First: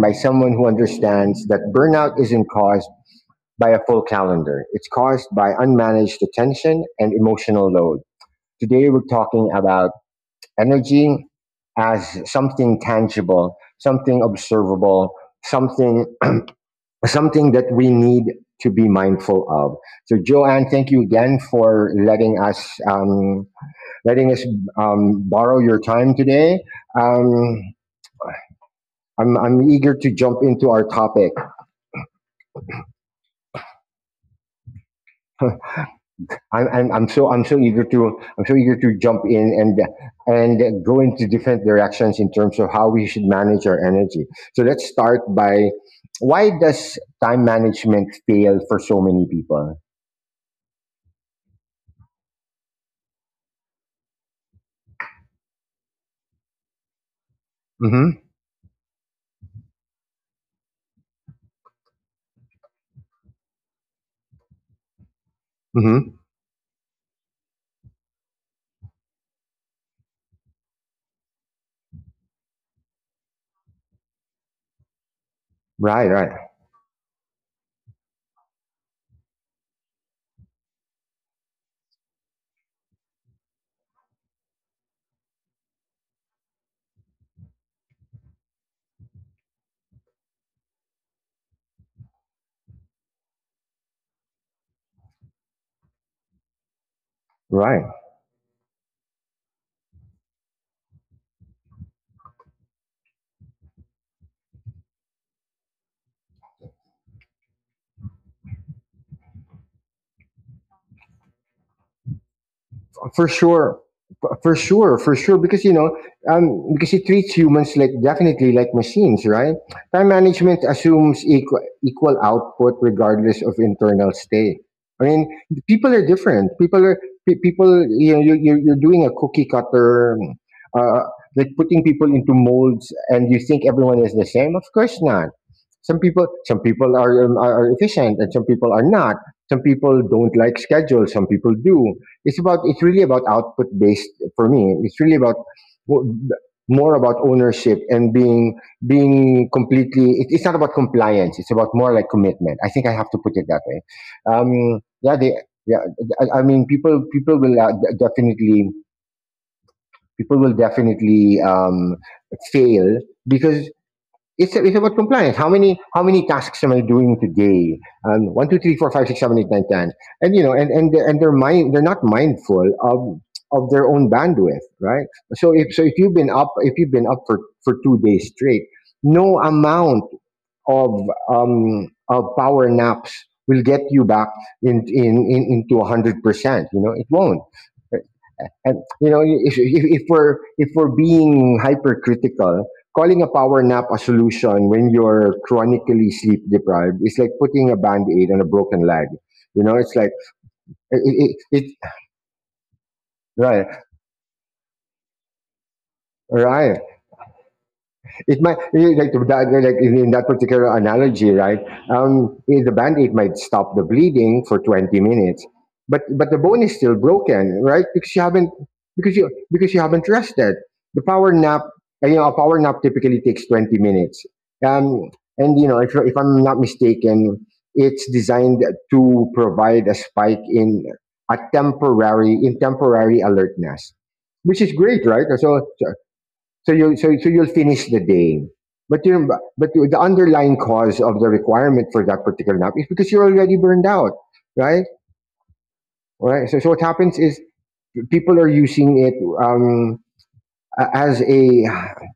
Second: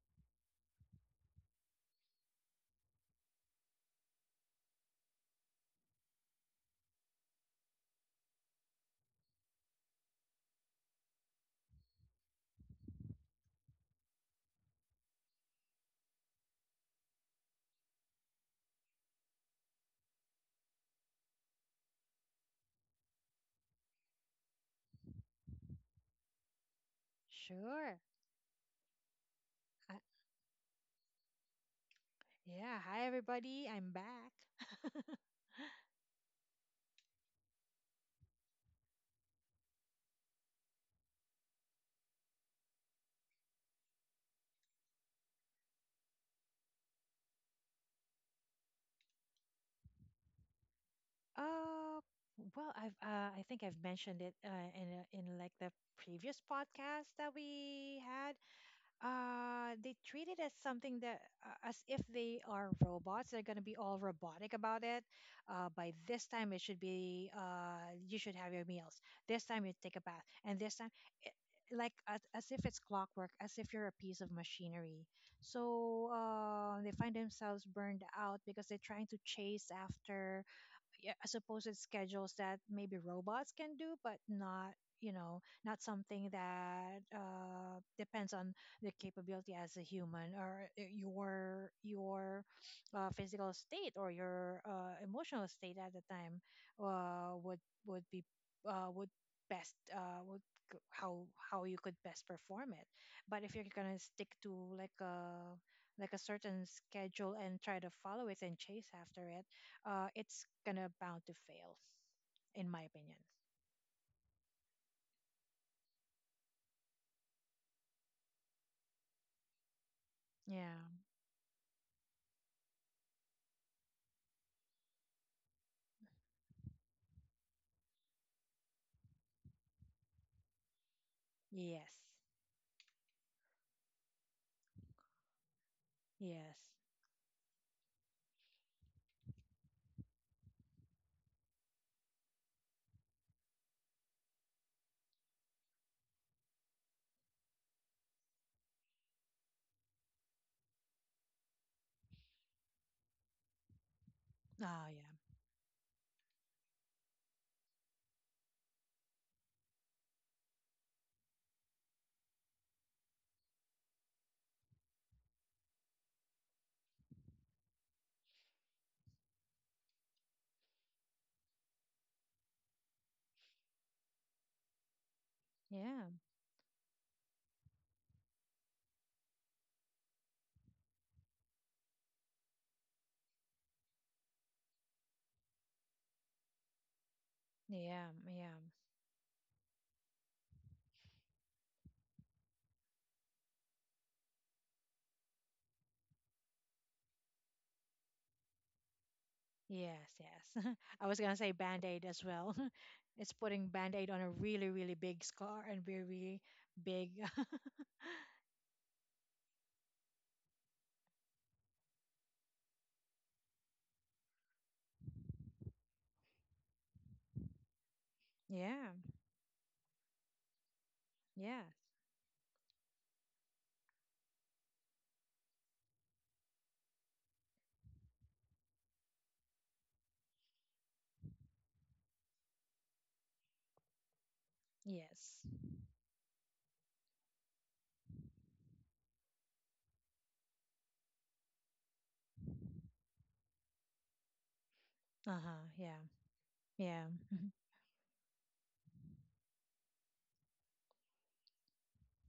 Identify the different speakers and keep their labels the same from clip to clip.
Speaker 1: by someone who understands that burnout isn't caused by a full calendar, it's caused by unmanaged attention and emotional load. Today, we're talking about energy as something tangible, something observable, something something that we need to be mindful of. So, Joanne, thank you again for letting us borrow your time today. Um,
Speaker 2: Sure.
Speaker 1: I'm eager
Speaker 2: Uh,
Speaker 1: to jump into our topic.
Speaker 2: yeah. Hi, everybody. I'm back.
Speaker 1: I'm, I'm I'm so I'm so eager to I'm so eager to jump in and go into different directions in terms of how we should manage our energy. So let's start by, why does time management fail for so many people?
Speaker 2: Uh, well, I think I've mentioned it, in like the previous podcast that we
Speaker 1: Mm-hmm.
Speaker 2: had. They treat it as something that, as if they are robots. They're going to be all robotic about it. By
Speaker 1: Mm-hmm.
Speaker 2: this time it should be, you should have your meals, this time you take a bath, and this time it, like, as if it's clockwork, as if you're a piece of machinery. So
Speaker 1: Right. Right.
Speaker 2: they find themselves burned out because they're trying to chase after. Yeah, I suppose it's schedules that maybe robots can do, but not, not something that, depends on the capability as a human, or your physical state, or your emotional state at the time. uh, would
Speaker 1: Right.
Speaker 2: would be uh, would best uh, would g- how how you could best perform it. But if you're gonna stick to like a like a certain schedule and try to follow it and chase after it, it's gonna bound to fail, in my opinion.
Speaker 1: For sure, for sure, because because it treats humans like, definitely, like machines, right? Time management
Speaker 2: Yeah.
Speaker 1: assumes equal output regardless of internal state. I mean, people are different. People are pe- people You know, you're doing a cookie cutter, uh like
Speaker 2: Yes.
Speaker 1: putting people into molds, and you think everyone is the same. Of course not. Some people,
Speaker 2: Yes.
Speaker 1: are, are, efficient, and some people are not. Some people don't like schedules, some people do. It's really about output based. For me, it's really about, more about, ownership and being, being completely it's not about compliance, it's about more like commitment. I think I have to put it that way.
Speaker 2: Oh,
Speaker 1: um yeah
Speaker 2: yeah.
Speaker 1: they yeah. I mean, people, people will definitely people will definitely, fail because it's about compliance. How many, tasks am I doing today? One, two, three, four, five, six, seven, eight, nine, ten. And you know, and they're mind they're not mindful of their own bandwidth, right?
Speaker 2: Yeah.
Speaker 1: If you've been up, for 2 days straight, no amount of power naps will get you back in, into 100%. You know, it won't.
Speaker 2: Yeah. Yeah.
Speaker 1: And you know, if we're, being hypercritical, calling a power nap a solution when you're chronically sleep deprived is like putting a band aid on a broken leg. You know,
Speaker 2: Yes.
Speaker 1: it's like,
Speaker 2: Yes. I
Speaker 1: it,
Speaker 2: was gonna say
Speaker 1: it,
Speaker 2: band
Speaker 1: it
Speaker 2: aid as well. It's putting band
Speaker 1: right,
Speaker 2: aid on a really, really big scar, and very, really
Speaker 1: right.
Speaker 2: big.
Speaker 1: It might, like that, like in, that particular analogy, right? The band-aid might stop the bleeding for 20 minutes, but the bone is still broken, right? Because
Speaker 2: Yeah.
Speaker 1: you because you haven't rested. The power
Speaker 2: Yeah.
Speaker 1: nap, you know, a power nap typically takes 20 minutes. Um, and you know, if I'm not mistaken, it's designed to provide a spike in, a temporary in temporary alertness, which is great,
Speaker 2: Yes.
Speaker 1: right? So you'll, so you'll finish the day. But you but the underlying cause of the requirement for that particular nap is because you're already burned out, right?
Speaker 2: Uh huh. Yeah.
Speaker 1: All right. So, what
Speaker 2: Yeah.
Speaker 1: happens
Speaker 2: Mm-hmm.
Speaker 1: is people are using it, um, a- as a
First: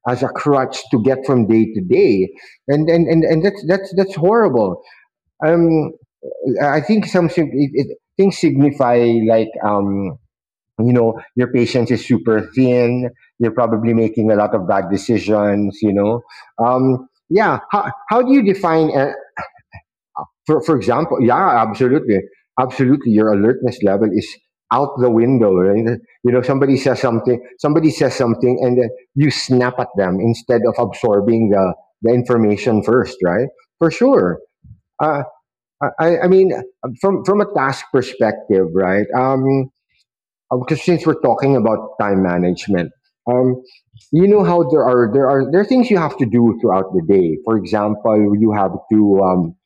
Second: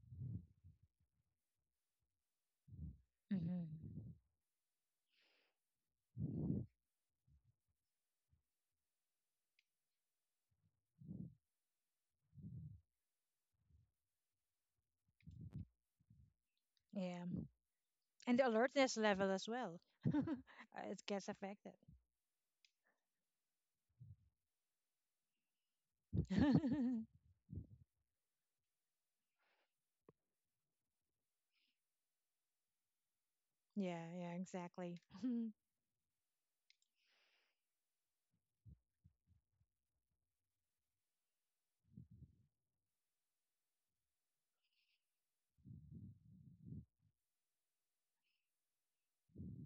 Speaker 1: as a crutch to get from day to day, and and that's,
Speaker 2: Mm-hmm.
Speaker 1: that's horrible. Um, I think some, things signify, like um you know, your patience is super thin, you're probably making a lot of bad decisions, you know.
Speaker 2: Yeah.
Speaker 1: Yeah how do
Speaker 2: And
Speaker 1: you
Speaker 2: the
Speaker 1: define,
Speaker 2: alertness level as well.
Speaker 1: for
Speaker 2: It
Speaker 1: example?
Speaker 2: gets
Speaker 1: Yeah,
Speaker 2: affected.
Speaker 1: absolutely. Absolutely, your alertness level is out the window, right? You know, somebody says something, and then you snap at them instead of absorbing the information first, right? For
Speaker 2: Yeah. Yeah.
Speaker 1: sure.
Speaker 2: Exactly.
Speaker 1: uh, I mean, from, a task perspective, right? Because since we're talking about time management, um, you know, how there are, things you have to do throughout the day. For example, you have to,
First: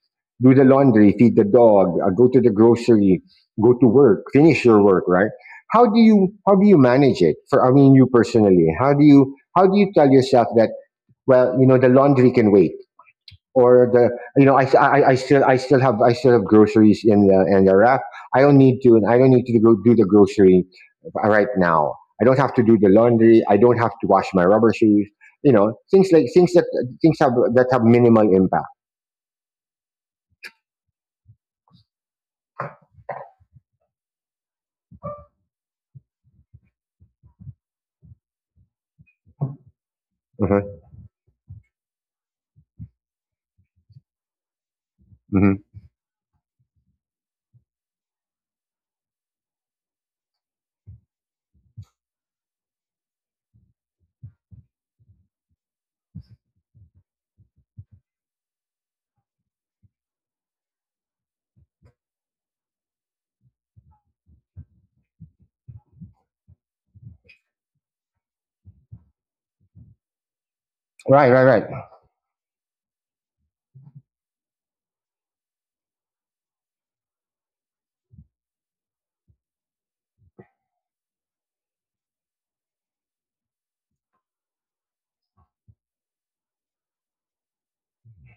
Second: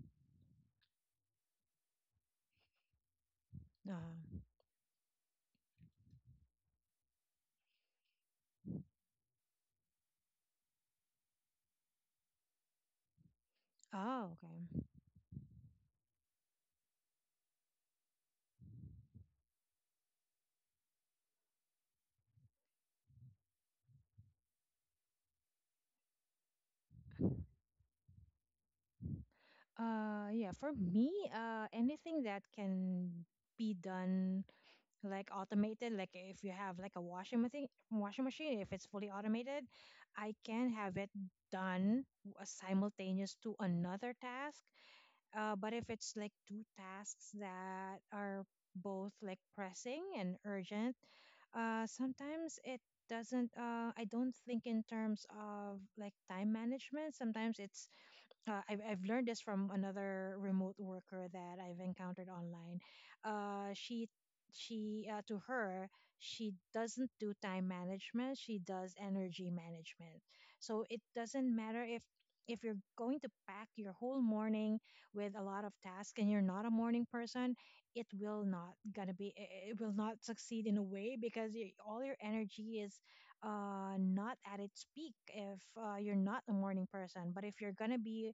Speaker 1: do the laundry, feed the dog, go to the grocery, go to
Speaker 2: Uh,
Speaker 1: work, finish your work, right? How do you, manage it? For I mean, you personally, how do you, tell yourself that, well, you know, the laundry can wait, or the,
Speaker 2: oh,
Speaker 1: you know,
Speaker 2: okay.
Speaker 1: I still, have groceries in the, rack. I don't need to, go do the grocery right now. I don't have to do the laundry. I don't have to wash my rubber shoes. You know, things like, things have that have minimal impact.
Speaker 2: Yeah, for me, anything that can be done, like automated, like if you have like a washing machine, if it's fully automated, I can
Speaker 1: Mhm,
Speaker 2: have it simultaneous to another task.
Speaker 1: mhm.
Speaker 2: But if it's like two tasks that are both like pressing and urgent, sometimes it doesn't I don't think in terms of like time management. Sometimes it's I've learned this from another remote worker that I've encountered online. Uh, she she To her, she doesn't do time management. She does energy management. So it
Speaker 1: Right, right,
Speaker 2: doesn't
Speaker 1: right.
Speaker 2: matter if you're going to pack your whole morning with a lot of tasks and you're not a morning person, it will not succeed in a way because y all your energy is, not at its peak if, you're not a morning person. But if you're gonna be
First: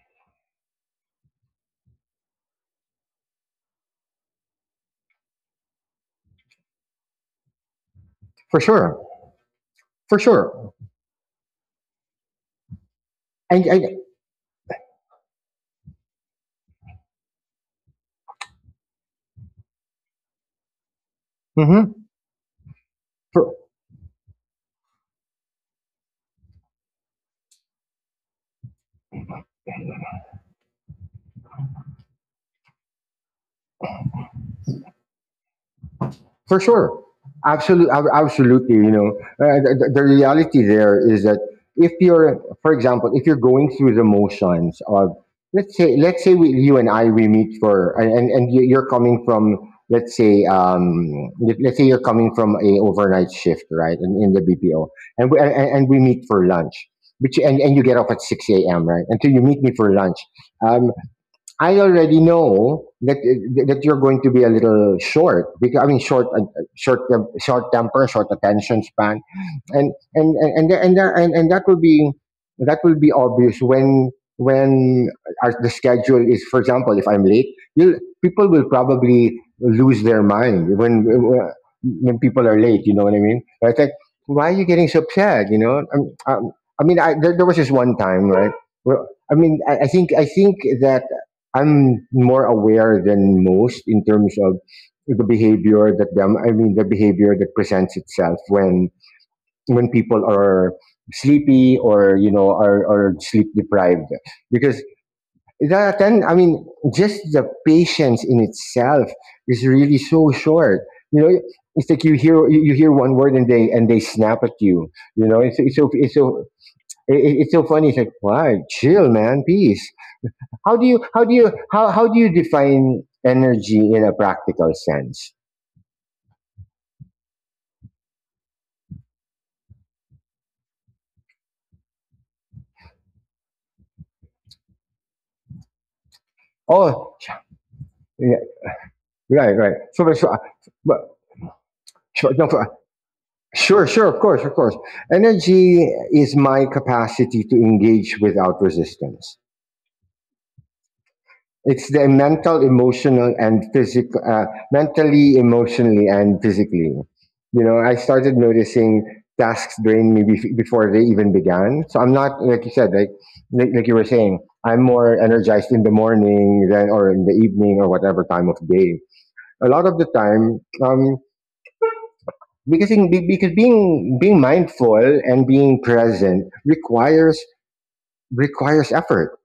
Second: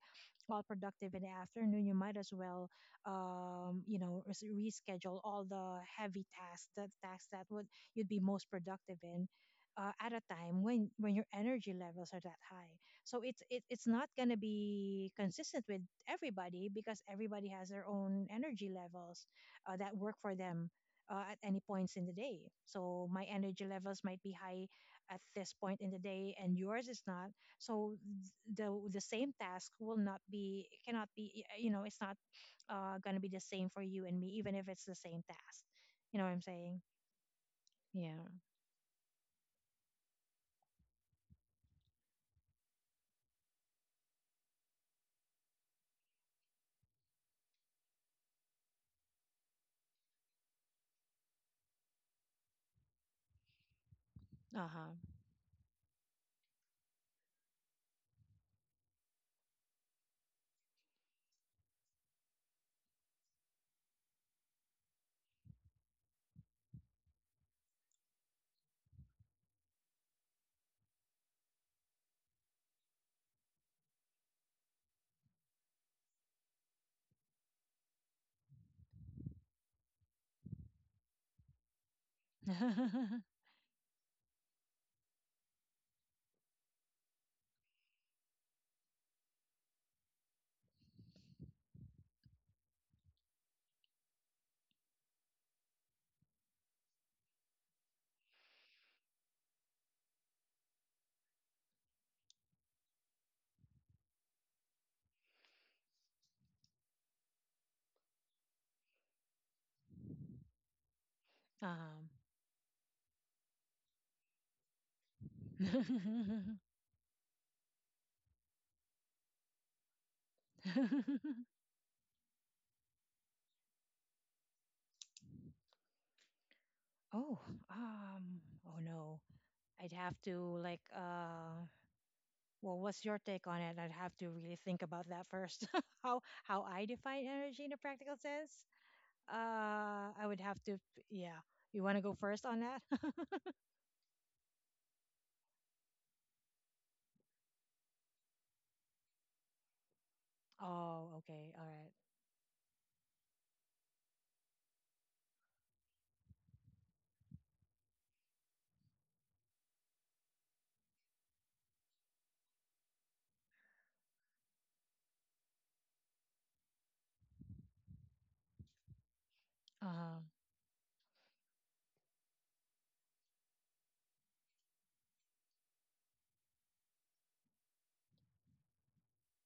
Speaker 2: all productive in the afternoon, you might as well, you know, reschedule all the heavy tasks, the tasks that would you'd be most
Speaker 1: For
Speaker 2: productive
Speaker 1: sure,
Speaker 2: in, at
Speaker 1: for
Speaker 2: a time
Speaker 1: sure.
Speaker 2: when your energy levels are that high. So it's it,
Speaker 1: And,
Speaker 2: it's
Speaker 1: and
Speaker 2: not gonna be consistent with everybody, because everybody has their own energy levels, that work for them. At any points
Speaker 1: mhm.
Speaker 2: in the day, so my
Speaker 1: for,
Speaker 2: energy levels might be high at this point in the day, and yours is not. So the same task will not be cannot be it's not gonna be the same for you and me, even if it's the same task, you know what I'm
Speaker 1: For
Speaker 2: saying?
Speaker 1: sure. Absolutely.
Speaker 2: Yeah.
Speaker 1: Absolutely. You know, the, reality there is that if you're, for example, if you're going through the motions of, let's say, we, you and I, we meet for, and, you're coming from, let's say, let's say you're coming from a overnight shift, right? In, the BPO,
Speaker 2: Uh-huh.
Speaker 1: and we, and we meet for lunch, which, and you get off at 6 a.m., right? Until you meet me for lunch. um. I already know that you're going to be a little short. Because I mean short, short, short temper, short attention span. And that will be, obvious when, when our, the schedule is, for example, if I'm late, you'll, people will probably lose their mind when, people are late. You know what I mean? It's like, why are you getting so upset? You know? I mean, there, was this one time, right, where, I think, that I'm more aware than most in terms of the behavior that, them I mean the behavior that presents itself when, people are sleepy, or, you know, are, sleep deprived. Because that then I mean just the patience in itself is really so short, you know. It's like,
Speaker 2: um
Speaker 1: you hear one word, and they, snap at you. You know, it's so, it's so funny. It's like, why? Chill, man. Peace. How do you, how do you define energy in a practical sense?
Speaker 2: oh. um oh, no, I'd have to like well, what's your take on it? I'd have to really think about that first. how how I
Speaker 1: oh
Speaker 2: define energy in a practical
Speaker 1: yeah,
Speaker 2: sense.
Speaker 1: right, right. so,
Speaker 2: I
Speaker 1: so
Speaker 2: would have to
Speaker 1: but
Speaker 2: Yeah, you want to go
Speaker 1: so
Speaker 2: first
Speaker 1: no,
Speaker 2: on that?
Speaker 1: Sure, sure, of course, of course. Energy is my capacity to engage without resistance.
Speaker 2: Oh, okay. All right.
Speaker 1: It's the mental, emotional, and physical, mentally, emotionally, and physically. You know, I started noticing tasks drain me before they even began. So I'm not, like you said, like, like you were saying, I'm more energized in the morning than, or in the evening, or whatever time of day, a lot of the
Speaker 2: Uh-huh.
Speaker 1: time. Because because being, mindful and being present requires, effort,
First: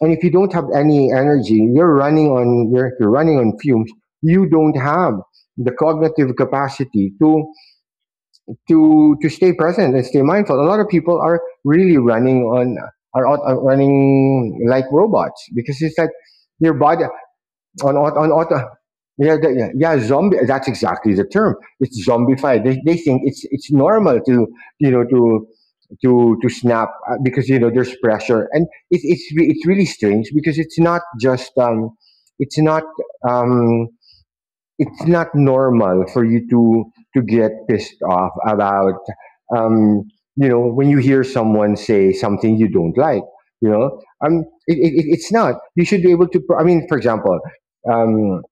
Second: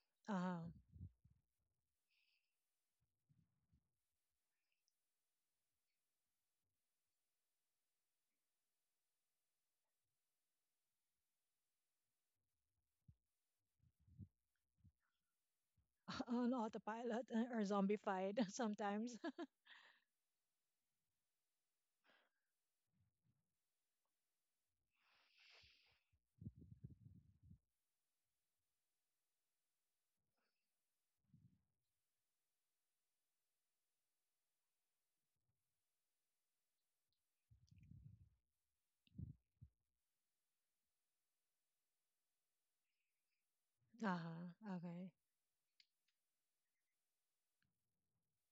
Speaker 1: and if you don't
Speaker 2: Uh-huh.
Speaker 1: have any energy, you're running on, you're running on fumes. You don't have the cognitive capacity to, to stay present and stay mindful. A lot of people are really running on, are, are running like robots, because it's like
Speaker 2: On
Speaker 1: your body
Speaker 2: autopilot, or
Speaker 1: on, on
Speaker 2: zombified
Speaker 1: auto.
Speaker 2: sometimes.
Speaker 1: Yeah, yeah, yeah, zombie. That's exactly the term. It's zombified. They think it's normal to, you know, to, to snap, because you know there's pressure. And it's it's really strange, because it's not just, it's not, um it's not normal for you to, get pissed off about, um you know, when you hear someone say something you don't like. You know,
Speaker 2: Uh-huh. Okay.
Speaker 1: it's not. You should be able to, I mean, for example. Um,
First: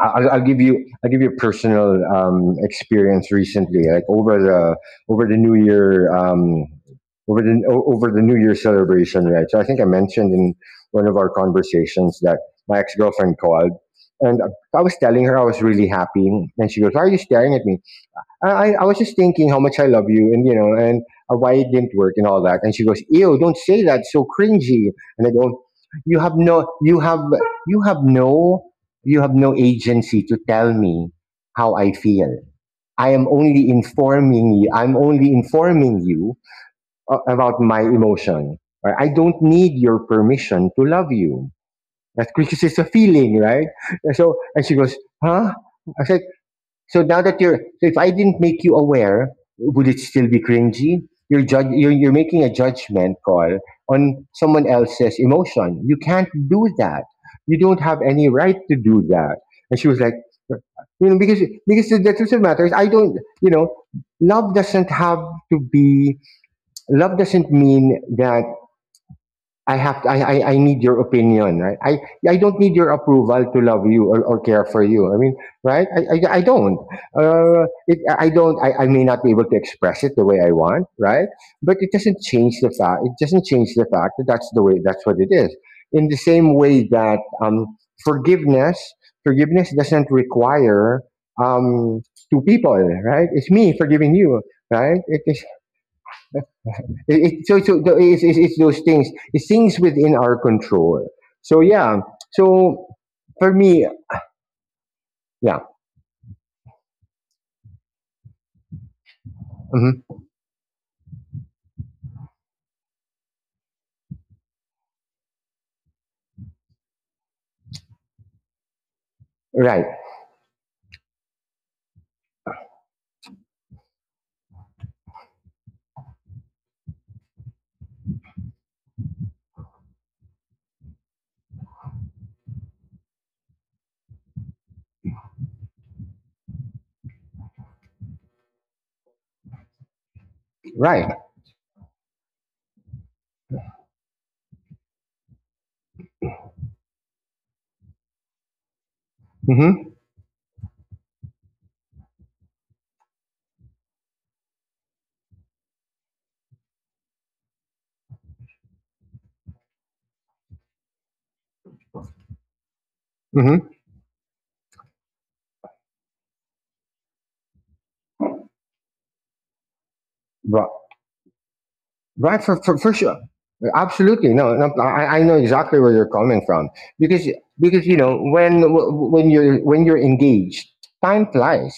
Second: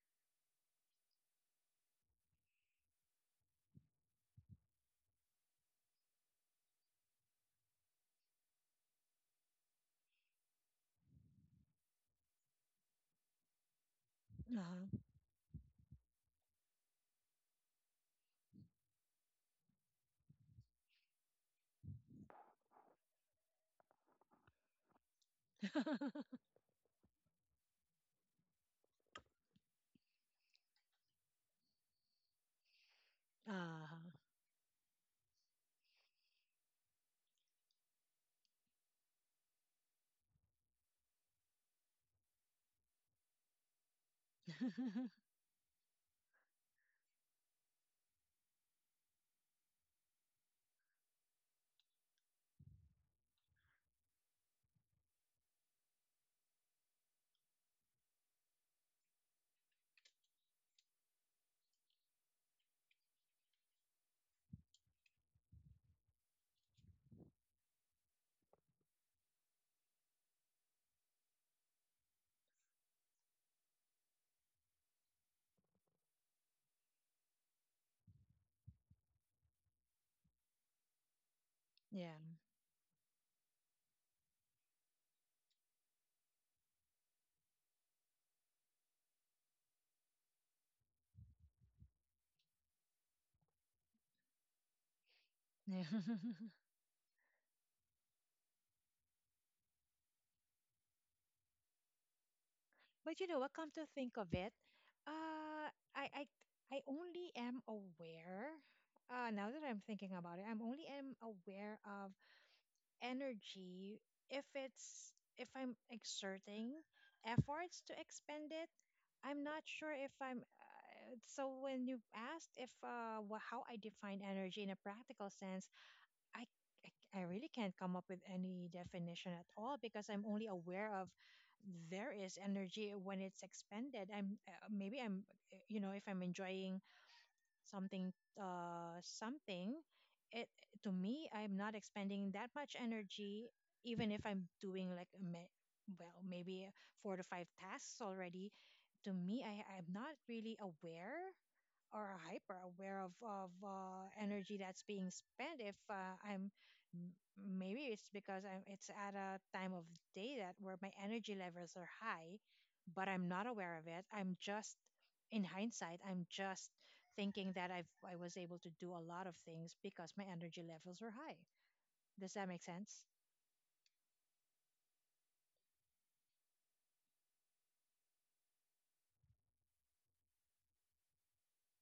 Speaker 1: I'll give you, a personal experience recently. Like over the, New Year, over the over the New Year celebration, right? So I think I mentioned in one of our conversations that my ex girlfriend called, and I was telling her I was really happy, and she goes, "Why are you staring at me?" I was just thinking how much I love you, and, you know, and, why it didn't work and all that. And she goes, ew, don't say that. So cringy. And I go, you have
Speaker 2: Uh-huh.
Speaker 1: no, you have no, you have no agency to tell me how I feel. I am only
Speaker 2: Uh-huh.
Speaker 1: informing you. I'm only informing you about my emotion. Right? I don't need your permission to love you. That's because it's a feeling, right? And she goes, huh? I said, so if I didn't make you aware, would it still be cringy? You're making a judgment call on someone else's emotion. You can't do that. You don't have any right to do that. And she was like, you know, because because the truth of the matter is, I don't, you know, love doesn't have to be. Love doesn't mean that I need your opinion, right? I don't need your approval to love you or care for you. I mean, right? I don't. It, I don't. I may not be able to express it the way I want, right? But it
Speaker 2: Yeah.
Speaker 1: doesn't change the fact. It doesn't change the fact that that's the way. That's what it is. In the same way that forgiveness forgiveness doesn't require um, two people, right? It's me forgiving you, right? It is
Speaker 2: Yeah.
Speaker 1: it, it- so so the- it's those things. It's things within our control. So yeah. So
Speaker 2: But you know what,
Speaker 1: for
Speaker 2: come to
Speaker 1: me,
Speaker 2: think of it,
Speaker 1: yeah.
Speaker 2: uh I I I only am aware, now that I'm
Speaker 1: Hmm.
Speaker 2: thinking about it, I'm only am aware of energy if it's if I'm exerting efforts to expend it. I'm not
Speaker 1: Right.
Speaker 2: sure if I'm so when you asked if, how I define energy in a practical sense, i i I really can't come up with any definition at all, because I'm only aware of, there is energy when it's expended. I'm Maybe I'm you know, if I'm enjoying something, uh something it to
Speaker 1: Right.
Speaker 2: me I'm not expending that much energy, even if I'm doing like well, maybe four to five tasks already. To me, I'm
Speaker 1: Hmm.
Speaker 2: not really aware, or hyper aware of energy that's being spent. If, m- maybe it's because I'm it's at a time of day that where my energy levels are high, but I'm not
Speaker 1: Hmm.
Speaker 2: aware of it. I'm just, in hindsight, I'm just thinking that I was able to do a lot of things because my energy
Speaker 1: Right.
Speaker 2: levels were high. Does
Speaker 1: Right.
Speaker 2: that
Speaker 1: For,
Speaker 2: make
Speaker 1: for for
Speaker 2: sense?
Speaker 1: sure. Absolutely. No. No, I know exactly where you're coming from because because when you're engaged, time flies.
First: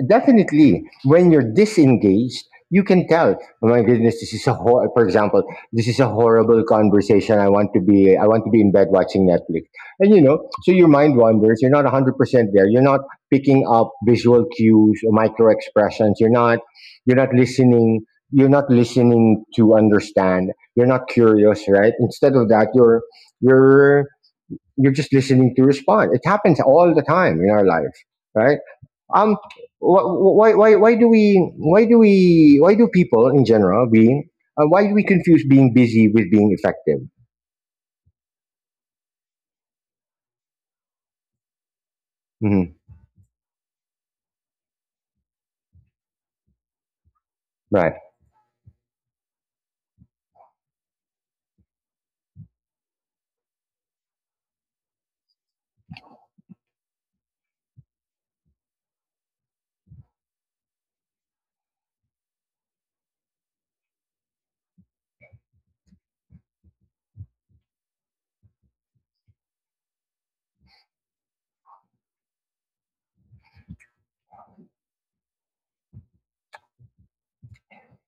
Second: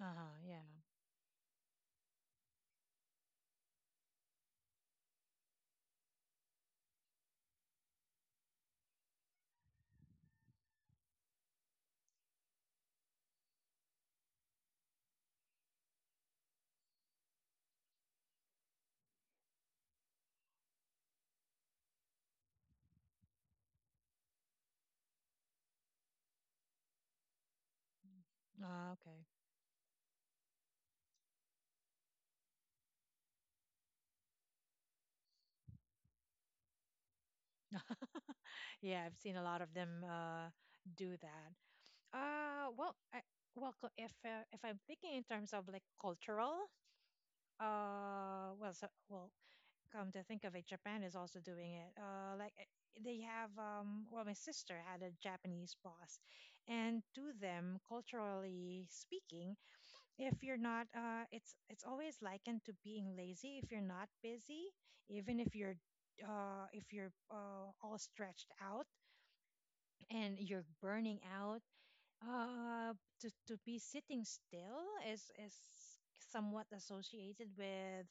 Speaker 2: Uh huh. Yeah.
Speaker 1: Definitely, when you're disengaged, you can tell. Oh my goodness, this is a hor- for example, this is a horrible conversation. I want to be in bed watching Netflix, and so your mind wanders. You're not 100% there. You're not picking up visual cues or micro expressions. You're not listening. You're not listening to understand. You're not curious, right? Instead of that, you're, you're just listening to respond. It happens all the time in our life, right?
Speaker 2: Okay.
Speaker 1: Um, wh- why, why, why do we, why do we, why do people in general being, why do we confuse being busy with being effective?
Speaker 2: Yeah, I've seen a lot of them, do that. Uh,
Speaker 1: Hmm.
Speaker 2: well, I, if, if I'm thinking in terms of like cultural,
Speaker 1: Right.
Speaker 2: well, come to think of it, Japan is also doing it. Like, they have, well, my sister had a Japanese boss, and to them, culturally speaking, if you're not, it's always likened to being lazy if you're not busy, even if you're all stretched out and you're burning out, uh, to be sitting still is somewhat associated with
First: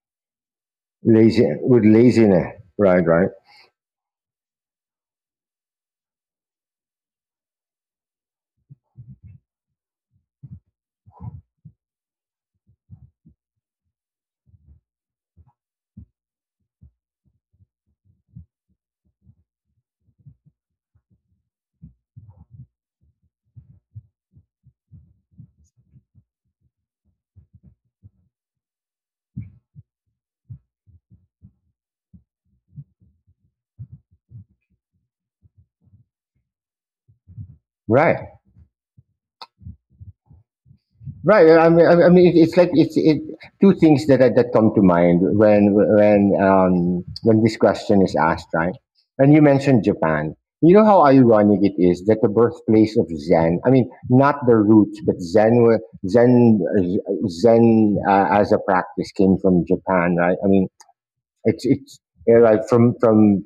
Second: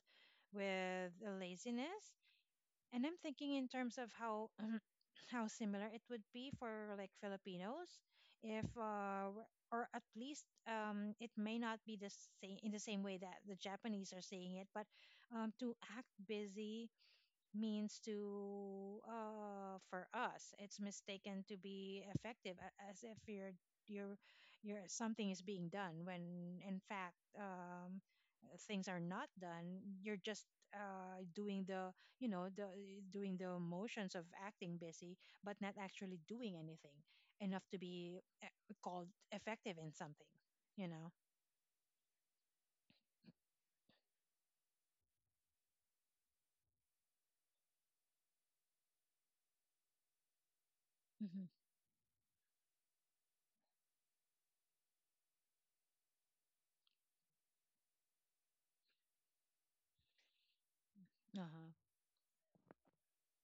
Speaker 2: with a
Speaker 1: Lazy with
Speaker 2: laziness,
Speaker 1: laziness. Right,
Speaker 2: and I'm
Speaker 1: right,
Speaker 2: thinking in terms of how how similar it would be for like Filipinos, if w- or at least, it may not be the same in the same way that the Japanese are saying it, but, to act busy means to for us, it's mistaken to be effective, as if you're you're something is being done, when in fact, things are not done. You're just, doing the you know the doing the motions of acting busy, but not actually doing anything enough to be
Speaker 1: right.
Speaker 2: called effective in something. You know.
Speaker 1: Right. I mean, it's like two things that come to mind when this question is asked, right? And you mentioned Japan. You know how
Speaker 2: Mm-hmm.
Speaker 1: ironic it is that the birthplace of Zen. I mean, not the roots, but Zen wa- Zen Zen as a practice, came from Japan, right? I mean,
Speaker 2: Uh huh.
Speaker 1: it's yeah, like from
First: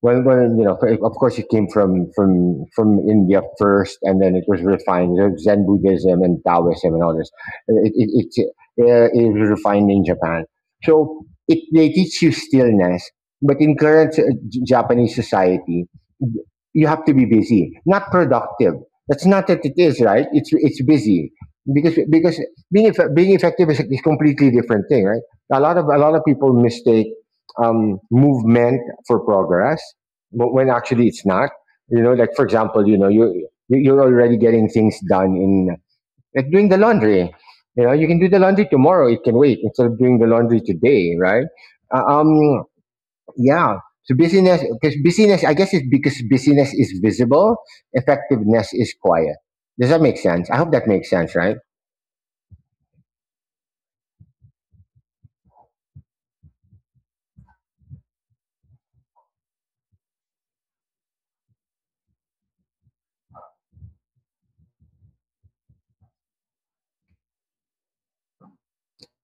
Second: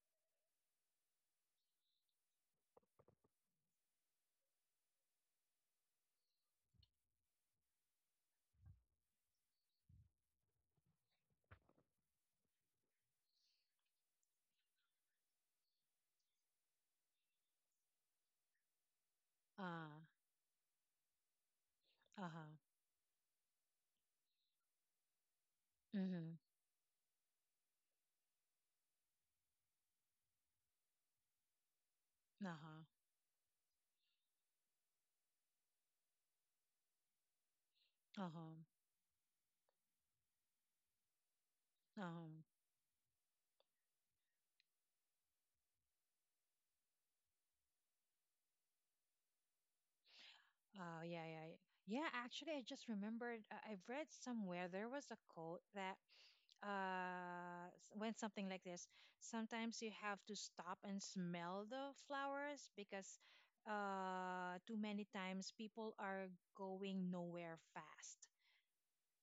Speaker 1: when of course, it came from India first, and then it was refined. There's Zen Buddhism and Taoism and all this. It it it's, it was refined in Japan. So it they teach you stillness, but in current Japanese society, you have to be busy, not productive. That's not
Speaker 2: Uh
Speaker 1: that it is
Speaker 2: huh.
Speaker 1: right. It's busy because
Speaker 2: Uh
Speaker 1: because
Speaker 2: huh.
Speaker 1: being effective is a is completely different thing, right? A lot of
Speaker 2: Mm-hmm.
Speaker 1: people mistake movement for progress, but when actually it's not. Like for
Speaker 2: Uh huh.
Speaker 1: example, you're already getting things done in, like, doing the laundry. You can
Speaker 2: Uh
Speaker 1: do the
Speaker 2: huh.
Speaker 1: laundry tomorrow. It can wait instead of doing the laundry today, right?
Speaker 2: Uh
Speaker 1: Uh,
Speaker 2: huh.
Speaker 1: um yeah, so busyness, because busyness, I guess it's because busyness is visible. Effectiveness is quiet. Does that make sense? I hope that
Speaker 2: Oh,
Speaker 1: makes
Speaker 2: yeah,
Speaker 1: sense,
Speaker 2: yeah,
Speaker 1: right?
Speaker 2: yeah. Yeah, actually, I just remembered. I've read somewhere there was a quote that went something like this: sometimes you have to stop and smell the flowers, because, too many times people are going nowhere fast.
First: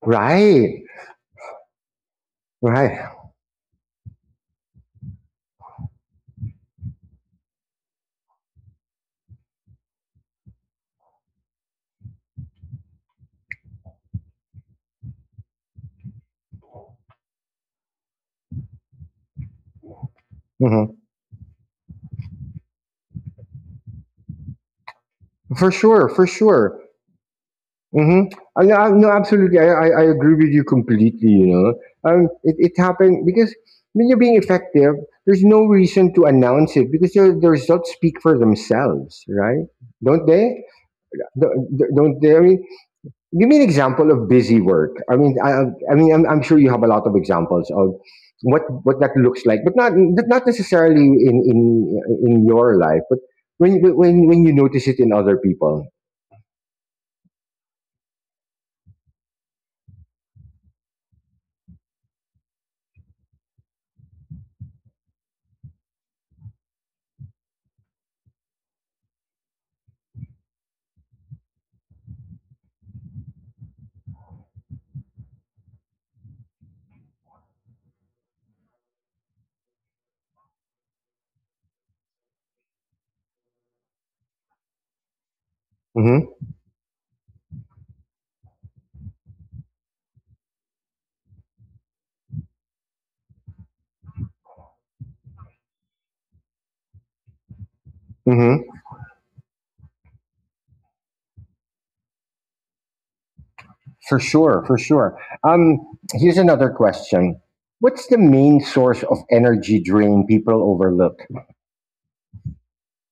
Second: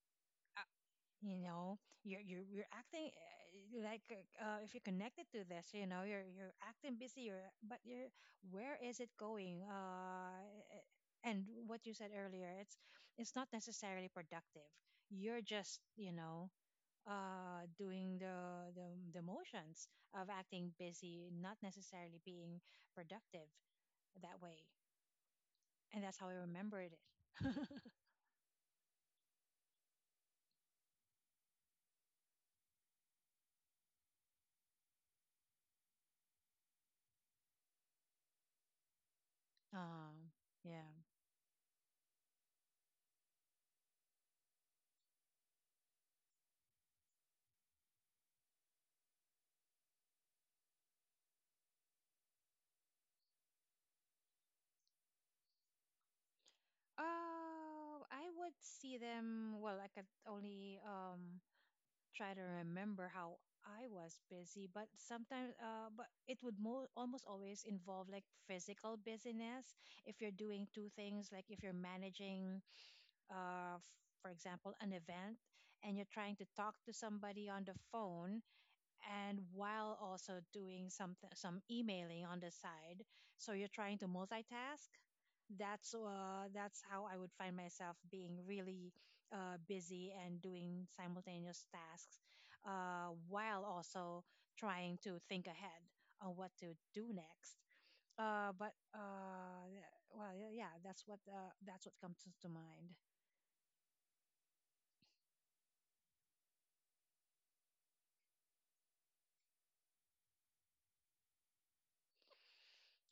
Speaker 1: Right,
Speaker 2: You know, you're acting,
Speaker 1: right.
Speaker 2: like, if you're connected to this. You know you're acting busy, you're, where is it going? And what you said earlier, it's not necessarily productive. You're just, you know, doing the motions of acting
Speaker 1: Mhm.
Speaker 2: busy, not necessarily being productive that way.
Speaker 1: For
Speaker 2: And
Speaker 1: sure,
Speaker 2: that's how I
Speaker 1: for sure.
Speaker 2: remembered it.
Speaker 1: Mhm. No, no, absolutely. I agree with you completely. It happened because when you're being effective, there's no reason to announce it because the results speak for themselves, right? Don't
Speaker 2: um
Speaker 1: they?
Speaker 2: yeah.
Speaker 1: Don't they? I mean, give me an example of busy work. I mean, I'm sure you have a lot of examples of what that looks like, but not necessarily in your life, but when you notice it in other people.
Speaker 2: Oh, I would see them. Well, I could only, try to remember how I was busy, but sometimes, but it would mo almost always involve like physical busyness. If you're doing two things, like if you're managing, for example, an event, and you're trying to talk to somebody on the phone, and while also doing some emailing on the side, so you're trying to multitask.
Speaker 1: Mm-hmm.
Speaker 2: That's how I would find myself being really, busy, and doing simultaneous tasks, while also trying to think ahead on what to do next.
Speaker 1: Mm-hmm.
Speaker 2: But Yeah, well, yeah, yeah, that's what comes to mind.
Speaker 1: For sure, for sure. Um, here's another question. What's the main source of energy drain people overlook?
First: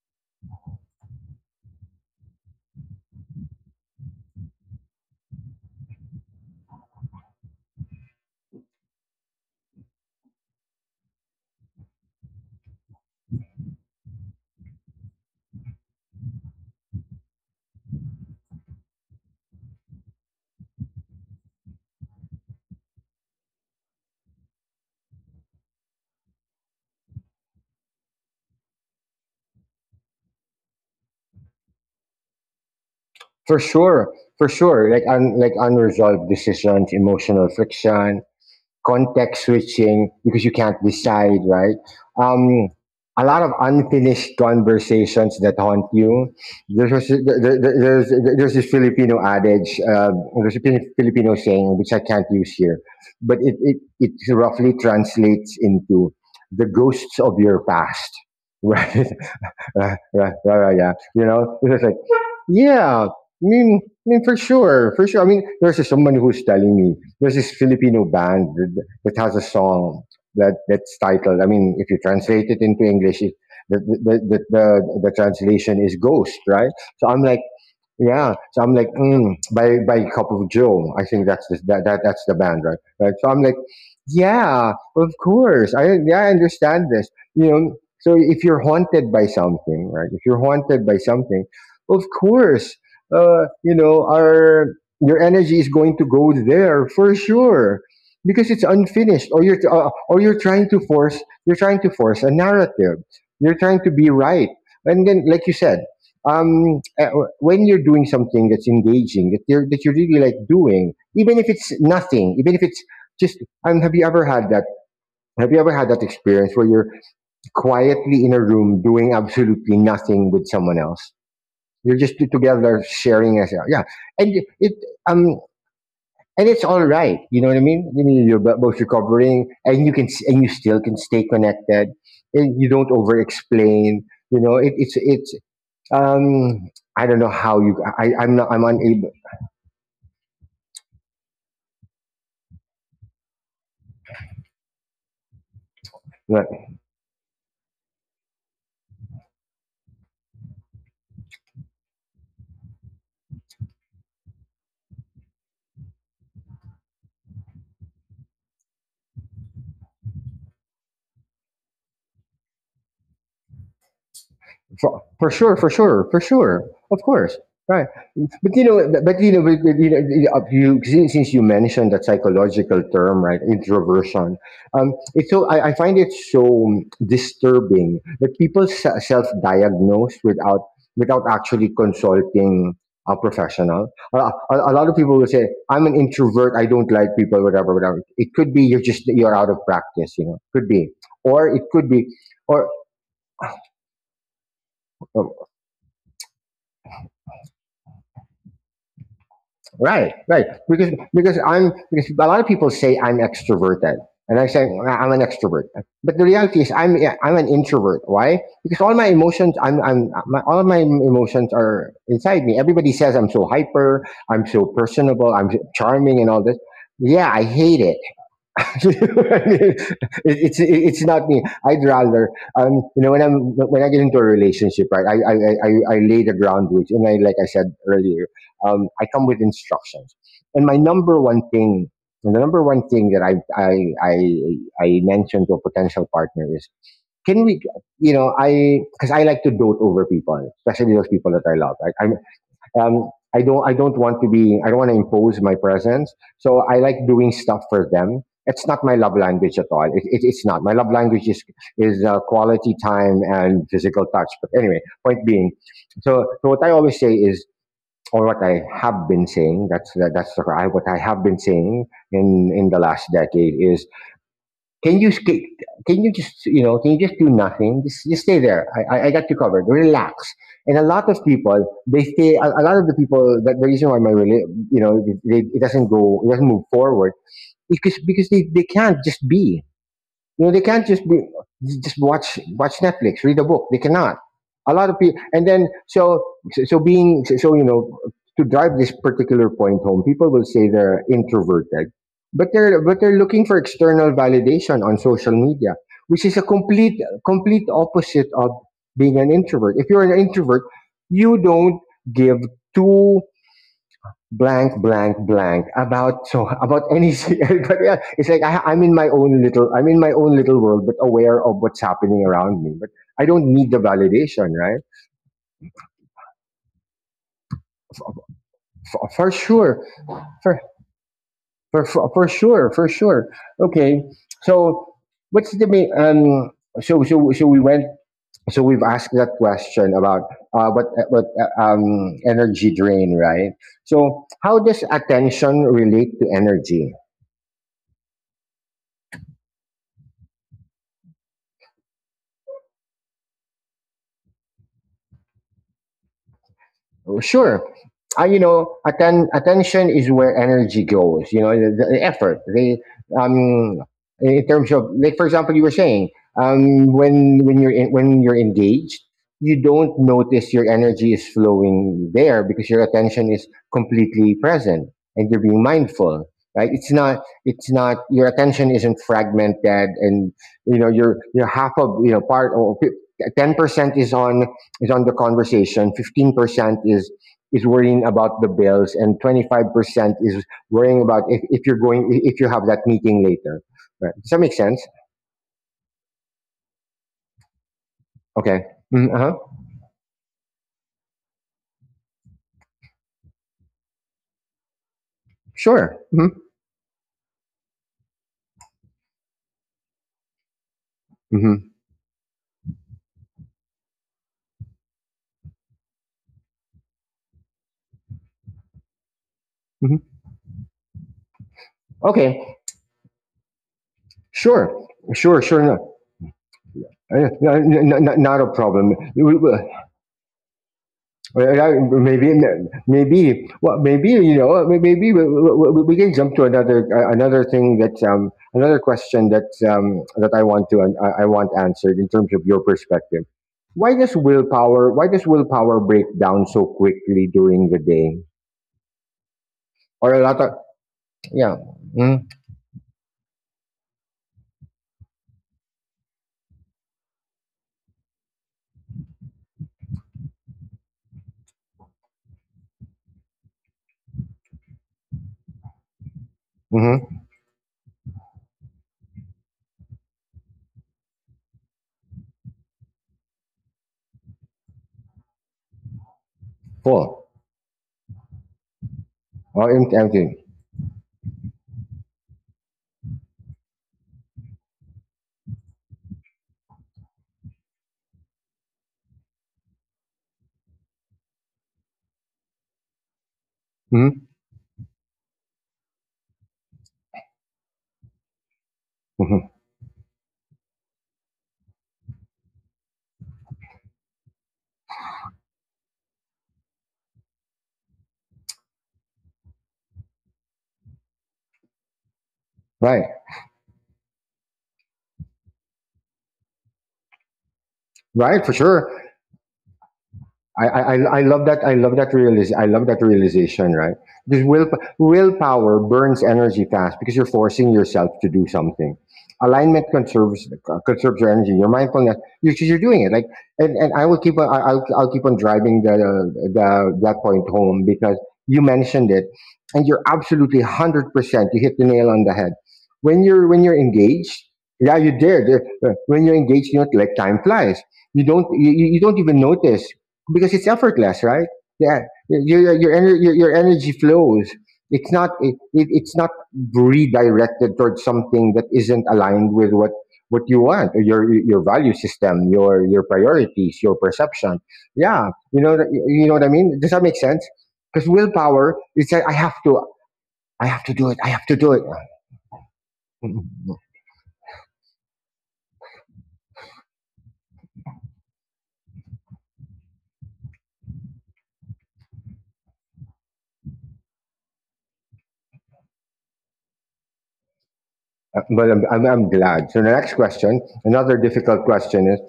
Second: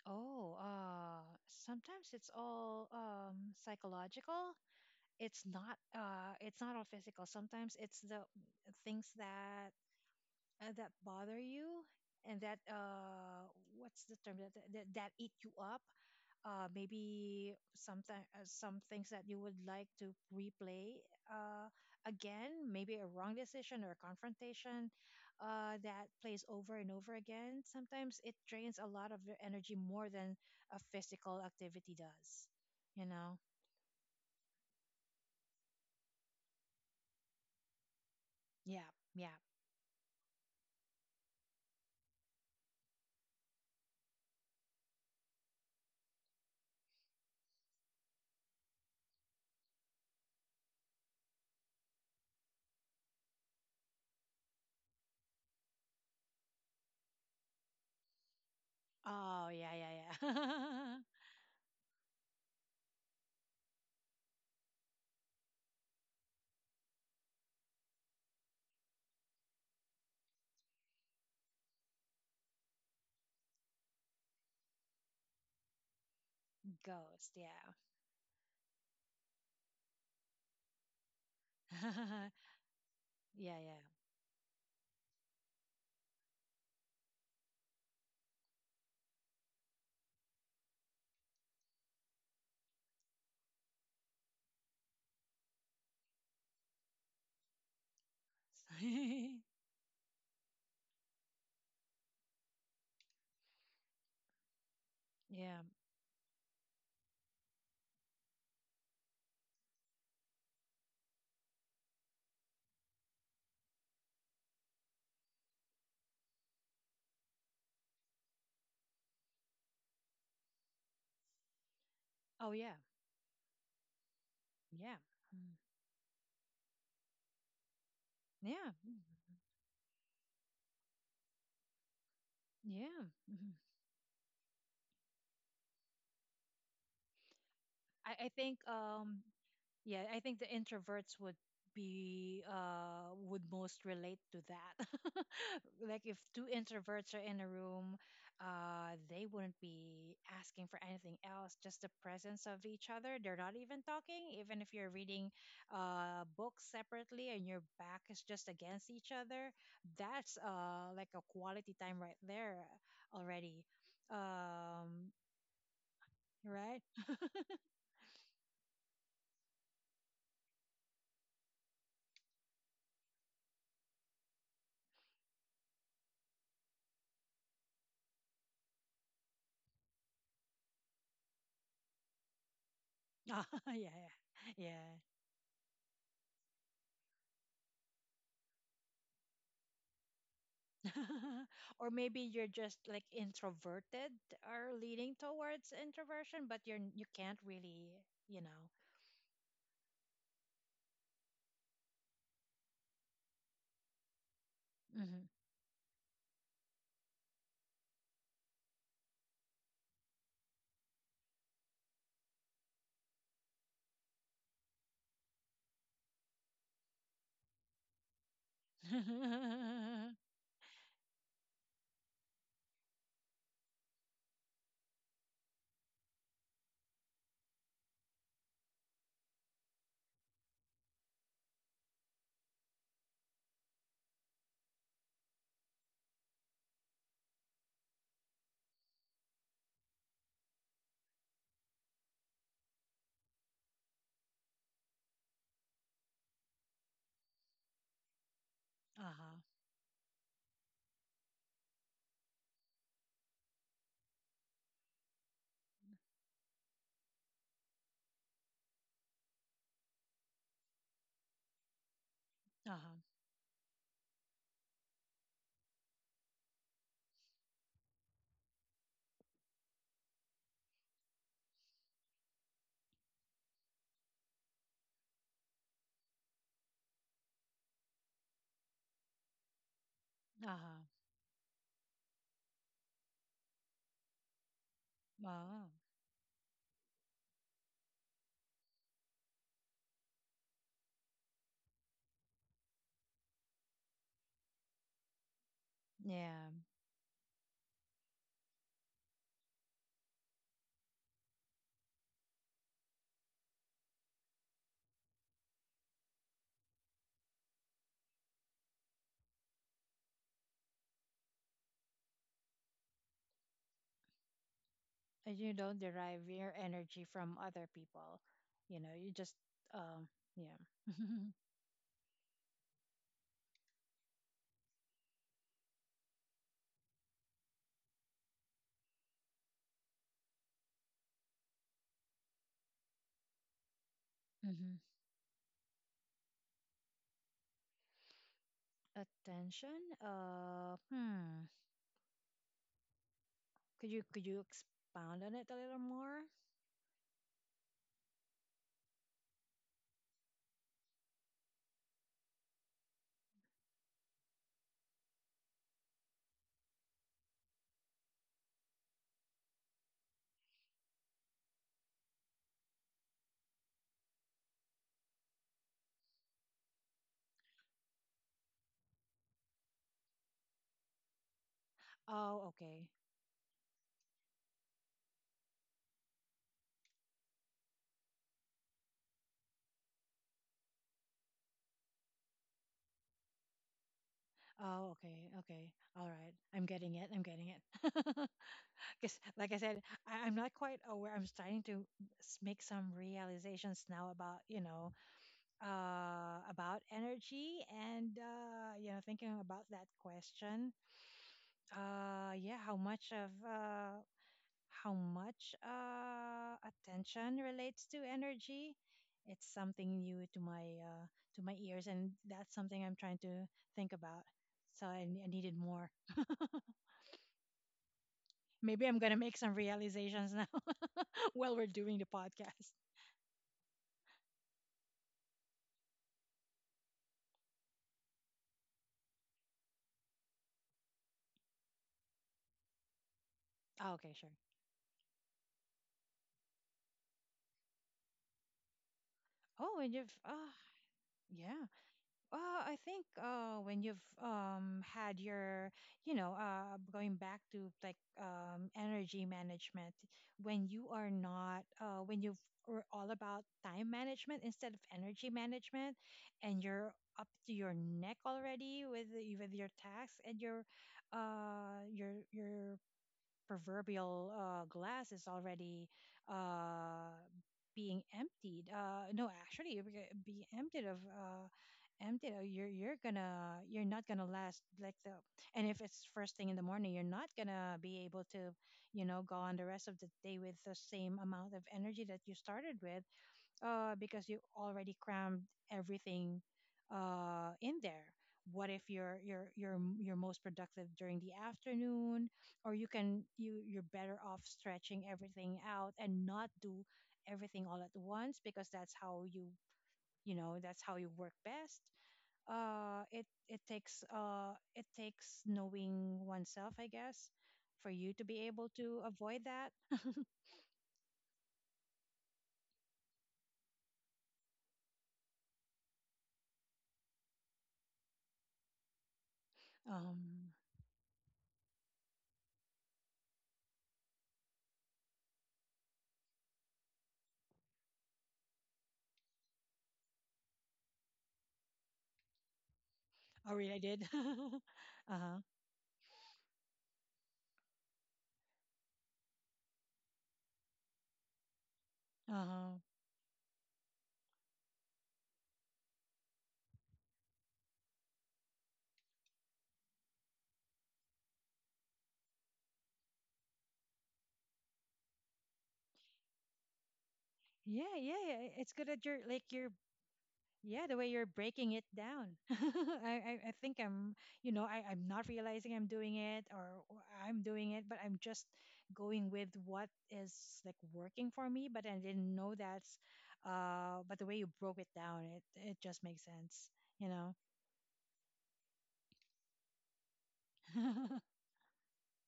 Speaker 2: Oh, sometimes it's all, psychological. It's not all physical. Sometimes it's the things that, that bother you, and that, what's the term, that, that eat you up. Maybe sometimes, some things that you would like to replay, uh again, maybe a wrong decision or a confrontation, that plays over and over again. Sometimes it drains a lot of your energy more than a physical activity does, you know.
Speaker 1: For sure, for sure. Like unresolved decisions, emotional friction,
Speaker 2: Yeah. Yeah.
Speaker 1: context switching because you can't decide, right? Um, a lot of unfinished conversations that haunt you. There's was, there- there's this Filipino adage, there's a Filipino saying which I can't use here, but it roughly translates into the ghosts of your past, right?
Speaker 2: Oh, yeah,
Speaker 1: Right,
Speaker 2: yeah,
Speaker 1: right, right, right, yeah.
Speaker 2: yeah.
Speaker 1: It's just like, yeah, I mean, for sure, for sure. I mean, there's this, someone who's telling me there's this Filipino band that has a song that's titled. I mean, if you translate it into English, it, the translation is ghost, right? So I'm
Speaker 2: Ghost,
Speaker 1: like,
Speaker 2: yeah.
Speaker 1: yeah, by Cup of Joe. I think that's the band, right? Right. So I'm like,
Speaker 2: Yeah,
Speaker 1: yeah, of course. I understand this. So if you're haunted by something, right? If you're haunted by something, of course, you know, our your energy is going to go there for sure because it's unfinished,
Speaker 2: yeah.
Speaker 1: or you're uh, or you're trying to force a narrative. You're trying to be right, and then, like you
Speaker 2: Yeah.
Speaker 1: said, um, uh, when you're doing something that's engaging, that you really like doing, even if it's nothing, even if it's just. And have you ever had that? Have you ever had that experience where you're quietly in a room doing absolutely nothing with someone else? You're just
Speaker 2: Oh, yeah.
Speaker 1: together sharing, as yeah, and it
Speaker 2: Yeah.
Speaker 1: um
Speaker 2: Mm.
Speaker 1: and it's all right. You know what I mean? I mean, you're
Speaker 2: Yeah.
Speaker 1: both
Speaker 2: Mm.
Speaker 1: recovering, and you can, and you still can stay connected, and you don't
Speaker 2: Yeah.
Speaker 1: over
Speaker 2: Mhm.
Speaker 1: explain. You know, it, it's um, I don't know how you. I,
Speaker 2: I
Speaker 1: I'm not.
Speaker 2: think,
Speaker 1: I'm unable.
Speaker 2: yeah, I think the introverts would be would most relate to that. Like if two introverts are in a room, they wouldn't be asking for anything else, just the presence of each other. They're not even talking, even if you're reading, books separately, and your back is just against each other. That's, like, a quality time right there already.
Speaker 1: For,
Speaker 2: Um
Speaker 1: for sure. For sure. For sure.
Speaker 2: right?
Speaker 1: Of course. Right. But since you mentioned that psychological term, right, introversion, I find it so disturbing that people self-diagnose without actually consulting a
Speaker 2: Yeah,
Speaker 1: professional.
Speaker 2: yeah.
Speaker 1: A lot of
Speaker 2: Yeah,
Speaker 1: people will say, "I'm an introvert. I don't like people, whatever, whatever." It could be you're out of practice. Could be, or it could
Speaker 2: or
Speaker 1: be,
Speaker 2: maybe you're
Speaker 1: or
Speaker 2: just like introverted, or leading towards introversion, but you can't really, you know.
Speaker 1: right, right. Because a lot of people say I'm extroverted, and I say, "Well, I'm an
Speaker 2: Mm-hmm.
Speaker 1: extrovert." But the reality is I'm an introvert. Why? Because all my emotions, all of my emotions are inside me. Everybody says I'm so hyper, I'm so personable, I'm so charming, and all this. Yeah, I hate it. I mean, it's not me. I'd rather when I get into a relationship, right? I lay the groundwork, and, I like I said earlier, I come with instructions. And my number one thing, and the number one thing that I I mentioned to a potential partner is, can we, I, because I like to dote over people, especially those people that I love, right? I'm, um, I don't want to be, I don't want to impose my presence. So I like doing stuff for them. It's not my love
Speaker 2: Uh-huh.
Speaker 1: language at all. It's not my love language, is quality time and physical touch. But anyway, point being, so what I always say is, or what I have been saying, that's what I have been saying in the
Speaker 2: Uh-huh.
Speaker 1: last decade is, can you sk- can you just you know can you just do nothing? Just stay there. I got you covered. Relax. And a lot of people, they stay. A lot of the people, that, the reason why my rela- it doesn't go, it doesn't move forward, is because they can't just be, they
Speaker 2: Uh-huh.
Speaker 1: can't just be, just watch Netflix, read a book. They cannot. A lot of people, and then
Speaker 2: Wow.
Speaker 1: so so so being so you know to drive this particular point home, people will say they're introverted, but they're looking for external validation on social media, which is a
Speaker 2: Yeah.
Speaker 1: complete opposite of being an introvert. If you're an introvert, you don't give two blank blank blank about but yeah, it's like I'm in my own little world, but aware of what's happening around me. But I don't need the validation, right?
Speaker 2: And you don't derive your energy from other people, you know, you
Speaker 1: For
Speaker 2: just,
Speaker 1: sure.
Speaker 2: um
Speaker 1: for,
Speaker 2: yeah.
Speaker 1: for sure, Okay. So what's the main so so so we went so we've asked that question about what— what uh, um energy drain, right? So how
Speaker 2: Hmm.
Speaker 1: does attention relate to energy?
Speaker 2: Attention, hmm. Could you expound on it a little more?
Speaker 1: Sure. You know, attention is where energy goes. You know, the effort. The um, in terms of, like, for example, you were saying, when you're in, when you're engaged, you don't notice your energy is flowing there because your attention is completely present and you're being mindful. Right? It's not. Your attention isn't fragmented, and, you know, you're half of, you know, part—
Speaker 2: Oh,
Speaker 1: or
Speaker 2: okay.
Speaker 1: 10% is on the conversation. 15% is worrying about the bills, and 25% is worrying about if you're going, if you have that meeting later. Right? Does that make sense?
Speaker 2: Oh, okay, okay. All right. I'm getting it. I'm getting it.
Speaker 1: Okay. Mm,
Speaker 2: Because,
Speaker 1: uh-huh.
Speaker 2: like I said, I'm not quite aware. I'm starting to make some realizations now about,
Speaker 1: Sure. Mm-hmm.
Speaker 2: about energy and, thinking about that question.
Speaker 1: Mm-hmm.
Speaker 2: Yeah, how much of, how much attention relates to energy? It's something new
Speaker 1: Mm-hmm.
Speaker 2: to my ears, and that's
Speaker 1: Okay.
Speaker 2: something I'm trying to think about. So
Speaker 1: Sure.
Speaker 2: I
Speaker 1: Sure.
Speaker 2: needed
Speaker 1: Sure.
Speaker 2: more.
Speaker 1: No. Not a
Speaker 2: Maybe
Speaker 1: problem.
Speaker 2: I'm gonna make some realizations now while
Speaker 1: Well,
Speaker 2: we're doing the
Speaker 1: maybe,
Speaker 2: podcast.
Speaker 1: maybe, well, maybe, you know, maybe we can jump to another another thing— that another question that I want to, and I want answered in terms of your perspective.
Speaker 2: Oh,
Speaker 1: Why
Speaker 2: okay,
Speaker 1: does
Speaker 2: sure.
Speaker 1: willpower— why does willpower break down so quickly during the day?
Speaker 2: Oh, and you've
Speaker 1: Or a lot of, yeah,
Speaker 2: yeah. I think when you've had your you know, going back to like energy management, when you are not when you've are all about time management instead of energy management, and you're
Speaker 1: mm-hmm,
Speaker 2: up to your neck already with your tasks and your your proverbial glass is already uh,
Speaker 1: full
Speaker 2: being emptied. No,
Speaker 1: or
Speaker 2: actually, you're gonna
Speaker 1: empty.
Speaker 2: be emptied of emptied. You're gonna you're not gonna last like the. And if it's first thing in the morning, you're not gonna be able to, you know, go on the rest of the day with the same amount of energy that you started with because
Speaker 1: Mm-hmm,
Speaker 2: you already crammed everything in there. What if you're you're
Speaker 1: hmm.
Speaker 2: you're you're most productive during the afternoon, or you can you're better off stretching everything out and not do everything all at once because that's how you you know that's how you work best.
Speaker 1: Right,
Speaker 2: It takes it takes knowing oneself, I guess, for you to
Speaker 1: right,
Speaker 2: be
Speaker 1: for
Speaker 2: able
Speaker 1: sure.
Speaker 2: to avoid that.
Speaker 1: I love that. I love that I love that realization, right? Because willpower burns energy fast because you're forcing yourself to do something. Alignment
Speaker 2: Um,
Speaker 1: conserves your energy. Your mindfulness, you're doing it. Like, and I will keep on. I'll keep on driving the— that point home because you mentioned it, and you're absolutely 100%. You hit the nail on the head.
Speaker 2: oh,
Speaker 1: When
Speaker 2: really?
Speaker 1: you're
Speaker 2: I did.
Speaker 1: engaged—
Speaker 2: uh
Speaker 1: yeah, you
Speaker 2: huh.
Speaker 1: dare. There. When you're engaged, you know, like, time flies. You don't even notice because it's effortless, right? Yeah,
Speaker 2: Uh huh.
Speaker 1: your energy flows. It's not redirected towards something that isn't aligned with what— what you want, or your— your value system, your— your priorities, your perception. Yeah, you know that— you know what I mean. Does that make sense?
Speaker 2: Yeah,
Speaker 1: Because
Speaker 2: yeah, yeah. It's
Speaker 1: willpower,
Speaker 2: good that
Speaker 1: it's
Speaker 2: you're
Speaker 1: like, I
Speaker 2: like
Speaker 1: have
Speaker 2: you're
Speaker 1: to. I have
Speaker 2: yeah,
Speaker 1: to
Speaker 2: the way
Speaker 1: do it. I
Speaker 2: you're
Speaker 1: have to do
Speaker 2: breaking
Speaker 1: it.
Speaker 2: it down. I,
Speaker 1: Uh,
Speaker 2: I I think I'm you know, I'm not realizing I'm doing it or I'm doing it, but I'm just going with what is like working for me, but I didn't know that's but the way you broke it down, it just makes sense, you know.
Speaker 1: But I'm glad. So the next question, another difficult question, is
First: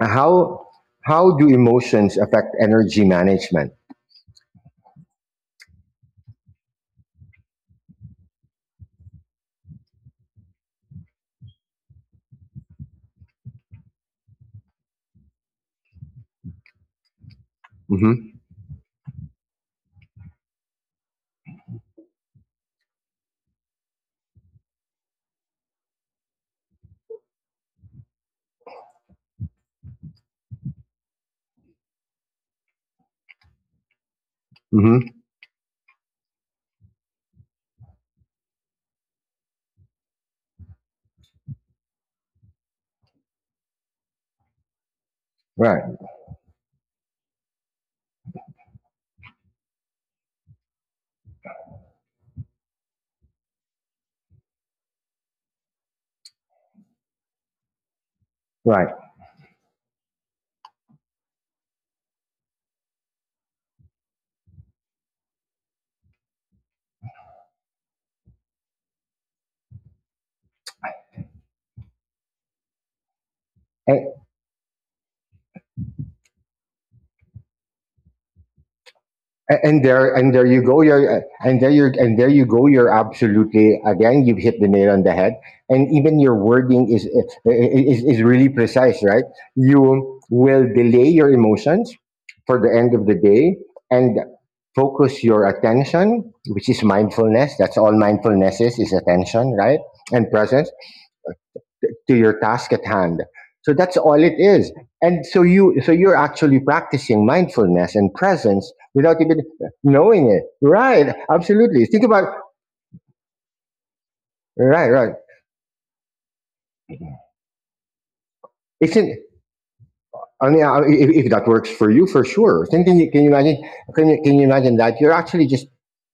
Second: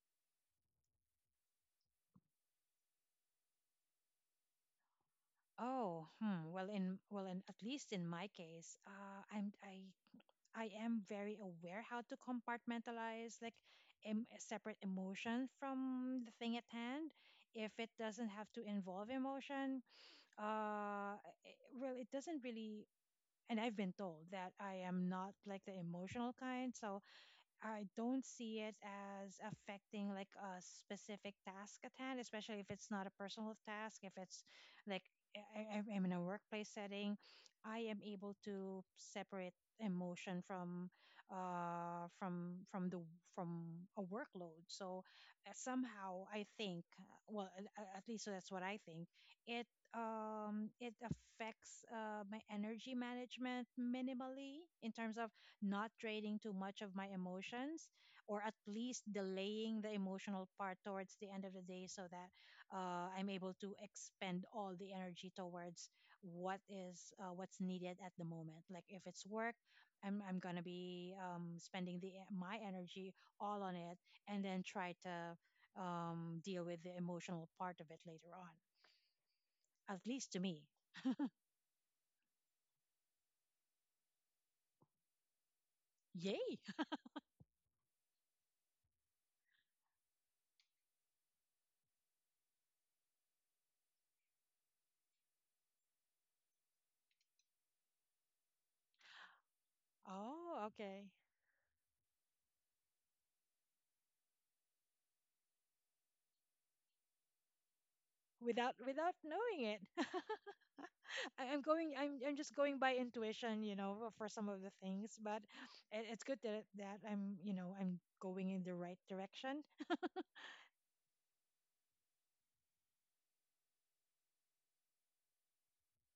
Speaker 1: how— how do emotions affect energy management?
Speaker 2: Oh, hmm. Well, in well, in at least in my case, I I am very aware how to compartmentalize like separate emotion from the thing at hand. If it doesn't
Speaker 1: Hmm.
Speaker 2: have to involve emotion, uh, it, well, it doesn't really. And I've been told that I am not like the emotional kind, so I don't see it as affecting like a specific task at hand, especially if it's not a personal task, if it's like
Speaker 1: Hmm.
Speaker 2: I'm in a workplace setting, I am able to separate emotion from the from a workload, so
Speaker 1: Right.
Speaker 2: somehow I think well, at least that's what I think it it affects my energy management minimally in terms of not trading too much of my emotions, or at
Speaker 1: Right.
Speaker 2: least delaying the emotional part towards the end of the day so that I'm able to expend all the energy towards what is what's needed at the moment. Like if it's work, I'm gonna be spending the my energy all on it,
Speaker 1: And,
Speaker 2: and then try to deal with the emotional part of it later on. At least to
Speaker 1: and there
Speaker 2: me,
Speaker 1: you go. You're and there you go. You're absolutely— again, you've hit the nail on the head. And even your
Speaker 2: yay!
Speaker 1: wording is is really precise, right? You will delay your emotions for the end of the day, and focus your attention, which is mindfulness. That's all mindfulness is attention, right? And
Speaker 2: Oh,
Speaker 1: presence
Speaker 2: okay.
Speaker 1: to your task at hand. So that's all it is. And so you so you're actually practicing mindfulness and presence
Speaker 2: Without without
Speaker 1: without even
Speaker 2: knowing it.
Speaker 1: knowing it. Right.
Speaker 2: I'm
Speaker 1: Absolutely.
Speaker 2: going.
Speaker 1: Think
Speaker 2: I'm
Speaker 1: about—
Speaker 2: I'm just going by intuition, you know, for some of the
Speaker 1: right, right.
Speaker 2: things. But it's good that that I'm, you know, I'm going in the right
Speaker 1: Isn't—
Speaker 2: direction.
Speaker 1: I mean, if— if that works for you, for sure. Then can you— can you imagine? Can you— can you imagine that you're actually just—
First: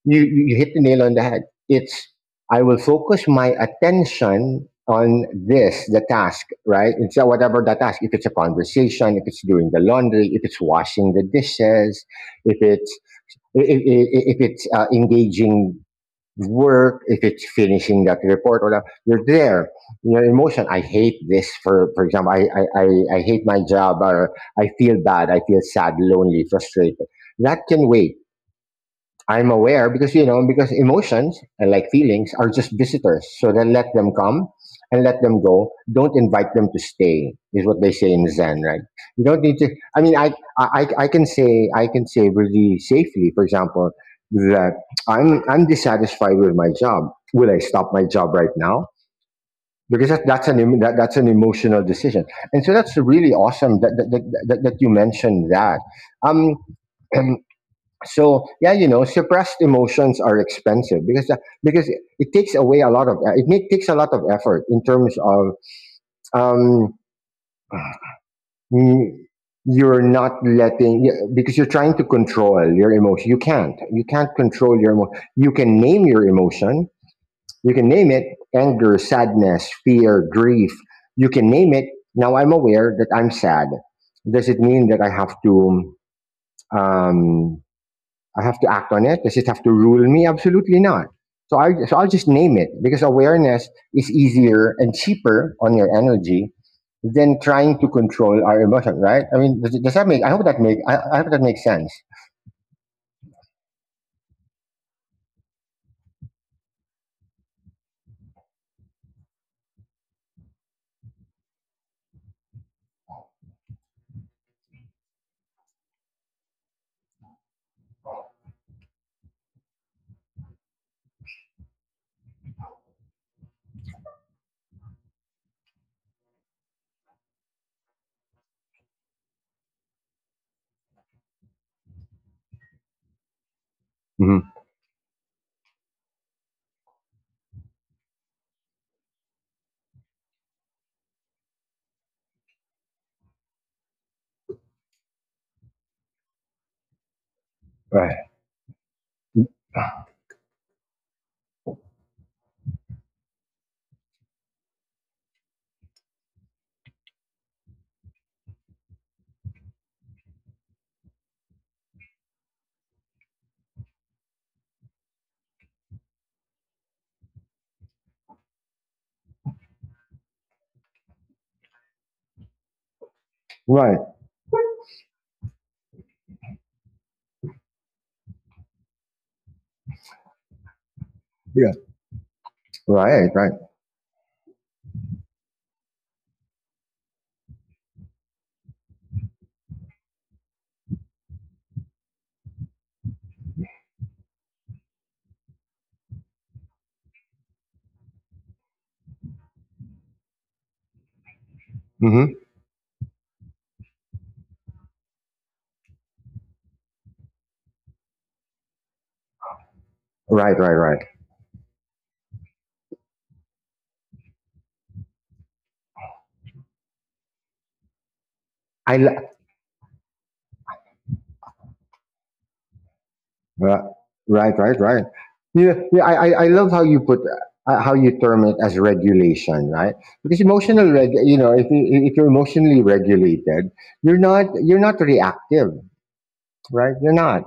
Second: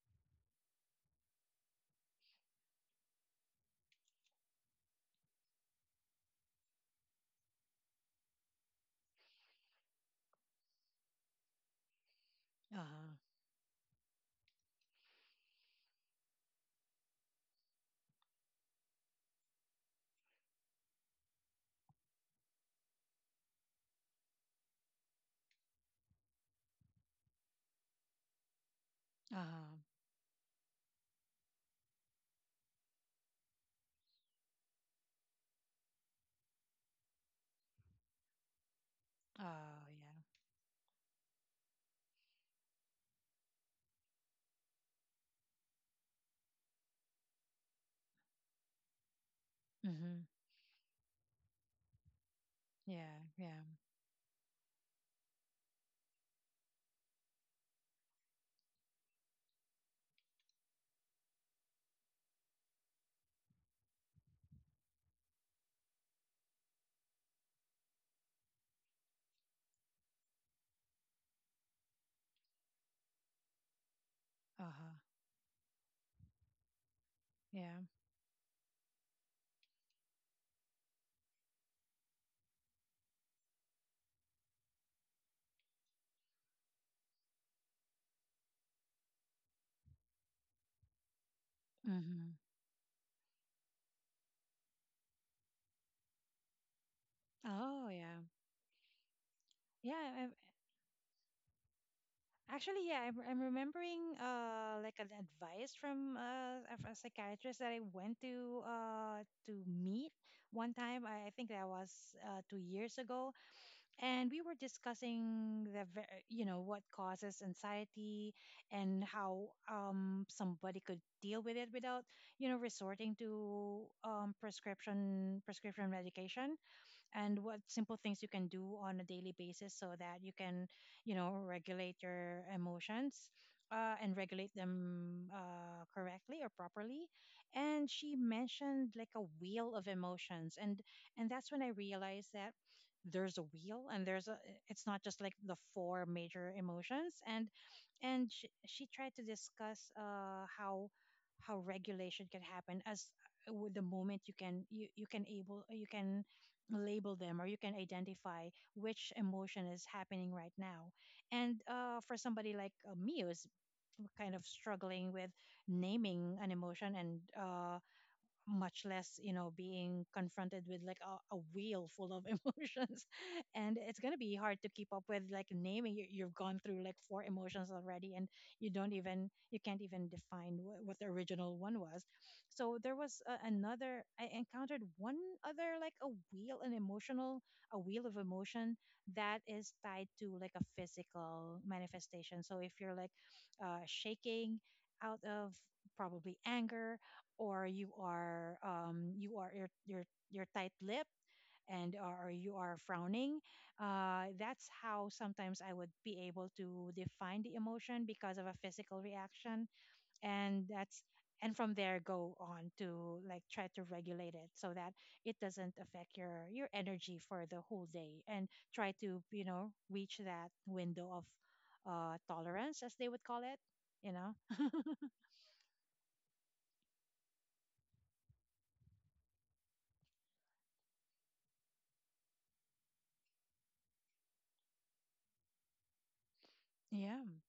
Speaker 1: you hit the nail on the head. It's— I will focus my attention on this, the task, right? It's, whatever that task. If it's a conversation, if it's doing the laundry, if it's washing the dishes, if it's—
Speaker 2: Uh
Speaker 1: if it's, engaging work, if it's finishing that report, or that— you're there. Your emotion— I hate this, for— for example, I hate my job, or I feel bad, I feel sad, lonely, frustrated. That can wait.
Speaker 2: huh.
Speaker 1: I'm aware
Speaker 2: Uh
Speaker 1: because, you know, because emotions and, like, feelings are just visitors. So then, let them come, and let them go. Don't invite them to stay. Is what they say in Zen, right? You don't
Speaker 2: huh.
Speaker 1: need to.
Speaker 2: Oh
Speaker 1: I mean,
Speaker 2: yeah.
Speaker 1: I can say— I can say really safely, for example, that I'm dissatisfied with my job. Will I stop my job right now? Because that—
Speaker 2: Mhm.
Speaker 1: that's an emotional decision. And so that's
Speaker 2: Yeah.
Speaker 1: really
Speaker 2: Yeah.
Speaker 1: awesome that that you mentioned that. Um, so, yeah, you know, suppressed emotions are expensive because, because it— it takes away a lot of, it make— takes a lot of effort in terms of, um mm, you're not letting y— because you're trying to control your emotion. You can't— you can't
Speaker 2: Uh
Speaker 1: control your
Speaker 2: huh.
Speaker 1: emotion. You can name your emotion. You
Speaker 2: Yeah.
Speaker 1: can name it— anger, sadness, fear, grief. You can name it. Now, I'm aware that I'm sad. Does it mean that I have to, um I have to act on it? Does it have to rule me? Absolutely not. So I'll just
Speaker 2: Mhm.
Speaker 1: name it, because awareness is easier and cheaper on your energy than trying to
Speaker 2: Oh yeah.
Speaker 1: control our emotion, right? I mean, does— does that
Speaker 2: Yeah.
Speaker 1: make? I
Speaker 2: I
Speaker 1: hope that make. I hope that makes sense.
Speaker 2: actually, yeah. I'm remembering like an advice from a psychiatrist that I went to meet one time. I think that was 2 years ago, and we were discussing the you know what causes anxiety and how somebody could deal with it without you know resorting to prescription medication, and what simple things you can do on a daily basis so that you can you know regulate your emotions, and
Speaker 1: Hmm.
Speaker 2: regulate them correctly or properly. And she mentioned like a wheel of emotions, and that's when I realized that there's a wheel and there's a it's not just like the four major emotions. And
Speaker 1: Right.
Speaker 2: she tried to discuss how regulation can happen as with the moment you can you can able you can label them, or you can identify which emotion is happening right now. And for somebody like me who's kind of struggling with naming an emotion, and much less you know being confronted with like a wheel full of emotions, and
Speaker 1: Right.
Speaker 2: it's going to be hard to keep up with like naming. You've gone through like four emotions already and you don't even you can't even define what the original
Speaker 1: Yes.
Speaker 2: one was. So there was
Speaker 1: Right. Right.
Speaker 2: another I encountered one other, like a wheel, an emotional a wheel of emotion that is tied to like a physical manifestation. So if you're like shaking out of probably anger, or you are you're, you're tight-lipped and or
Speaker 1: Hmm.
Speaker 2: you are frowning, that's how sometimes I would be able to define the emotion because of a physical reaction.
Speaker 1: Right.
Speaker 2: And
Speaker 1: Right.
Speaker 2: that's
Speaker 1: Right.
Speaker 2: and from there go on to like try to regulate it so that it doesn't affect your energy for the whole day, and try to
Speaker 1: I—
Speaker 2: you know reach that window of tolerance as they would call it,
Speaker 1: Right,
Speaker 2: you know.
Speaker 1: right, right, Yeah, yeah. I love how you put— how you term it as regulation, right? Because emotional reg— you know, if you— if you're emotionally regulated, you're not reactive, right? You're
Speaker 2: Yeah,
Speaker 1: not.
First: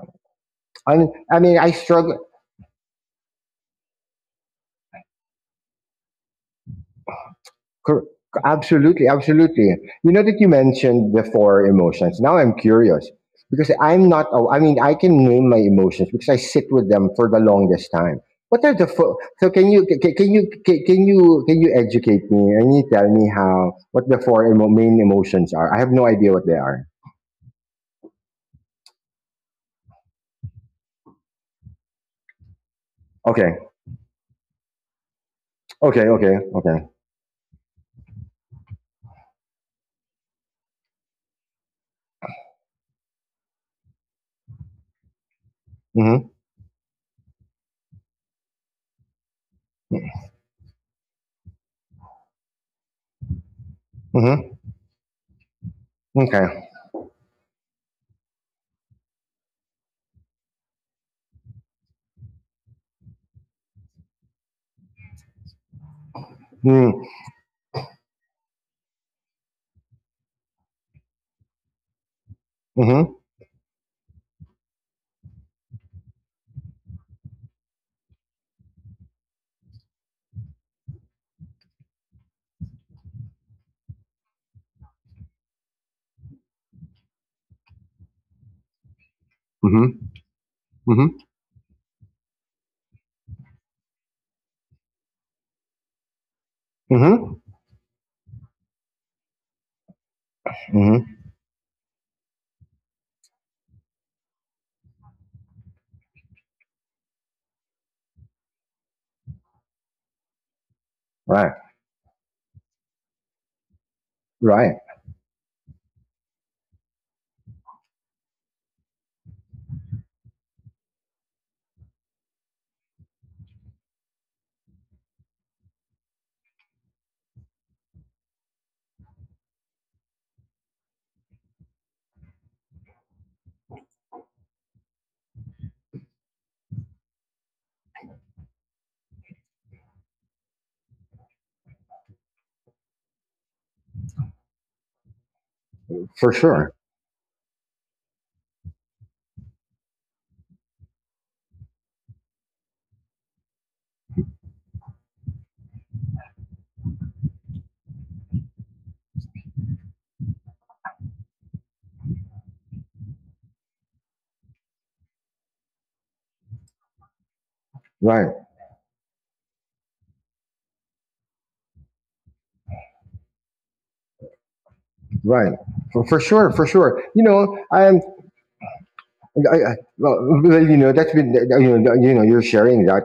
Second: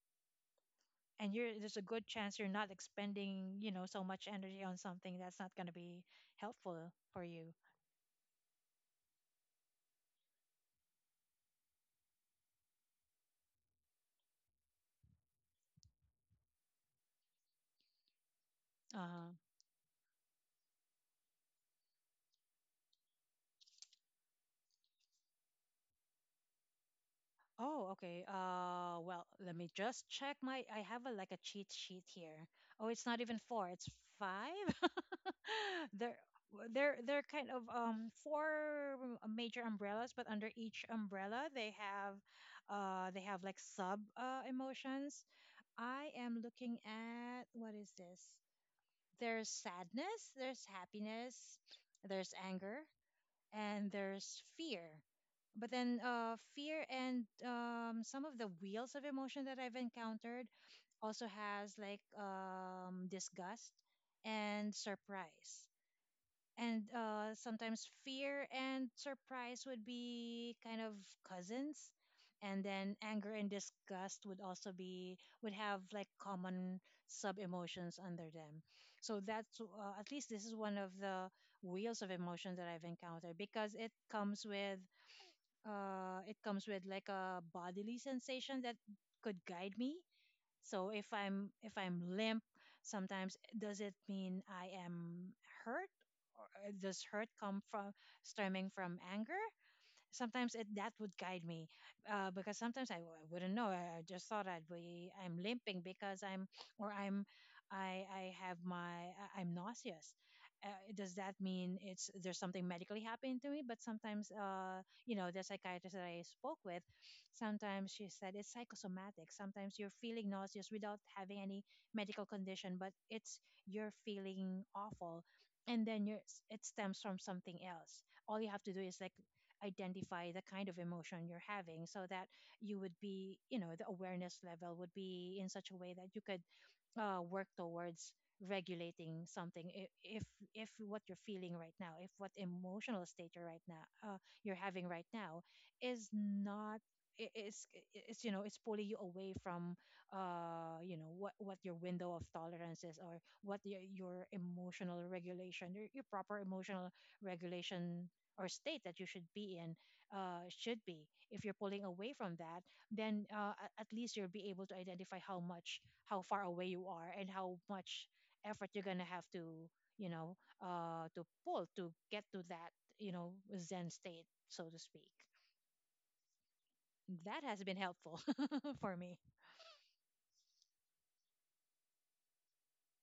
Speaker 1: I mean—
Speaker 2: and
Speaker 1: I
Speaker 2: you're
Speaker 1: mean, I
Speaker 2: there's a good
Speaker 1: struggle.
Speaker 2: chance you're not expending you know so much energy on something that's not going to be helpful for you.
Speaker 1: Cor— absolutely, absolutely. You know, that you mentioned the four emotions. Now, I'm curious, because I'm not. Oh, I mean, I can name my emotions because I sit with them for the longest time. What are the four?
Speaker 2: uh,
Speaker 1: So can you— can you educate me, and you tell me how— what the four emo— main emotions are? I have no idea what they are.
Speaker 2: oh, okay, well, let me just check my I have a like a cheat sheet here. Oh, it's not even
Speaker 1: Okay,
Speaker 2: four, it's five.
Speaker 1: okay,
Speaker 2: There
Speaker 1: okay, okay.
Speaker 2: they're kind of four major umbrellas, but under each umbrella they have like sub emotions. I
Speaker 1: Mm-hmm.
Speaker 2: am looking at what is this. There's sadness, there's happiness, there's anger, and there's
Speaker 1: Mm-hmm.
Speaker 2: fear. But then,
Speaker 1: Okay.
Speaker 2: fear and some of the wheels of emotion that I've encountered also has like disgust and surprise. And
Speaker 1: Mm,
Speaker 2: sometimes fear and surprise would be kind of cousins, and then
Speaker 1: mm-hmm.
Speaker 2: anger and disgust would also be would have like common sub emotions under them. So that's at least this is one of the wheels of emotion that I've encountered, because it comes with like a bodily sensation that could guide
Speaker 1: Mm-hmm.
Speaker 2: me. So
Speaker 1: Mm-hmm.
Speaker 2: if I'm limp, sometimes does it mean I am hurt? Or does hurt
Speaker 1: Mm-hmm.
Speaker 2: come from stemming from anger? Sometimes that
Speaker 1: Mm-hmm.
Speaker 2: would guide me because sometimes I wouldn't know. I just thought I'd be I'm limping because I'm or I'm I have my I'm nauseous. Uh, does that
Speaker 1: Right.
Speaker 2: mean it's there's something medically happening to me? But sometimes,
Speaker 1: Right.
Speaker 2: you know, the psychiatrist that I spoke with, sometimes she said it's psychosomatic. Sometimes you're feeling nauseous without having any medical condition, but it's you're feeling awful, and then you're it stems from something else. All you have to do is like identify the kind of emotion you're having, so that you would be, you know, the awareness level would be in such a way that you could work towards regulating something. If what you're feeling right now if what emotional state you're right now you're having right now is
Speaker 1: For sure.
Speaker 2: not it's you know it's pulling you away from you know what your window of tolerance is, or what your emotional regulation your proper emotional regulation or state that you should be in, should be. If you're pulling away from that, then at least you'll be able to identify how much how far away you are and how much
Speaker 1: Right.
Speaker 2: effort you're gonna have to you know to pull to get to that, you know, zen state, so to speak.
Speaker 1: Right, for— for sure, for sure.
Speaker 2: That has been helpful for me.
Speaker 1: I— I, well, well, you know, that's been— you know, you're sharing that,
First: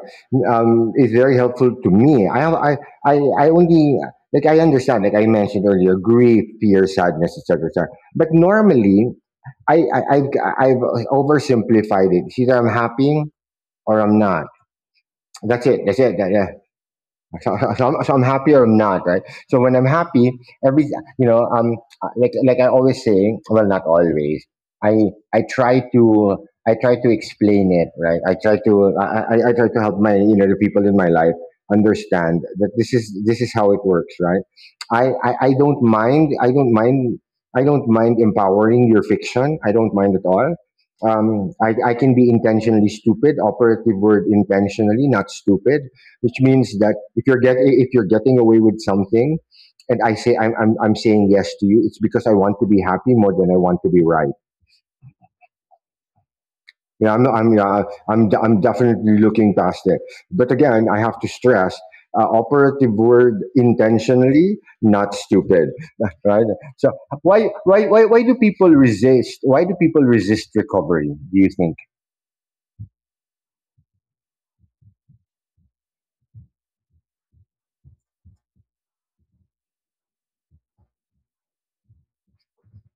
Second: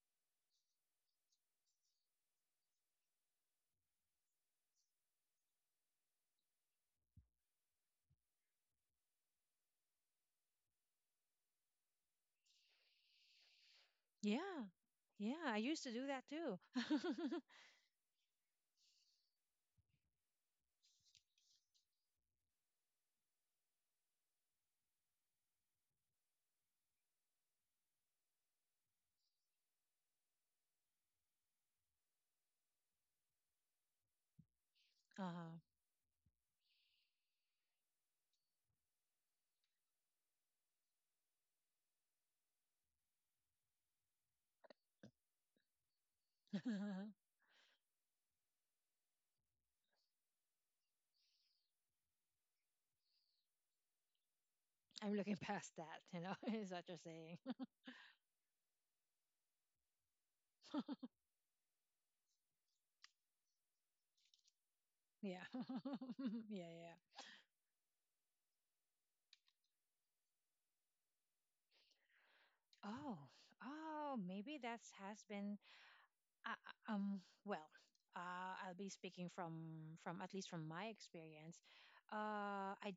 Speaker 1: is very helpful to me. I only— like, I understand, like I mentioned earlier, grief, fear, sadness, etc., etc. But normally, I, I, I've, I've oversimplified it. It's either I'm happy or I'm not.
Speaker 2: Yeah, yeah, I
Speaker 1: That's it.
Speaker 2: used to
Speaker 1: That's
Speaker 2: do
Speaker 1: it.
Speaker 2: that too.
Speaker 1: So, so, so I'm happy or not, right? So when I'm happy, every— you know, like— like I always say, well, not always. I I try to— I try to explain it, right? I try to— I try to help my, you know, the people in my life understand that this is— this is how it works, right? I
Speaker 2: Uh-huh.
Speaker 1: don't mind— I don't mind empowering your fiction. I don't mind at all. I can be intentionally stupid— operative word intentionally, not stupid— which means that if you're get— if you're getting away with something, and I say I'm— I'm saying yes to you, it's because I want to be happy more than I want to be right.
Speaker 2: I'm looking past that, you know. Is what you're
Speaker 1: You know, I'm not,
Speaker 2: saying.
Speaker 1: I'm you I'm definitely looking past it. But again, I have to stress. Operative word intentionally, not
Speaker 2: Yeah.
Speaker 1: stupid, right?
Speaker 2: Yeah,
Speaker 1: So
Speaker 2: yeah.
Speaker 1: why do people resist? Why do people resist recovery? Do you think?
Speaker 2: Oh, oh, maybe that's has been Uh, uh, um, well, I'll be speaking from at least from my experience. Uh, I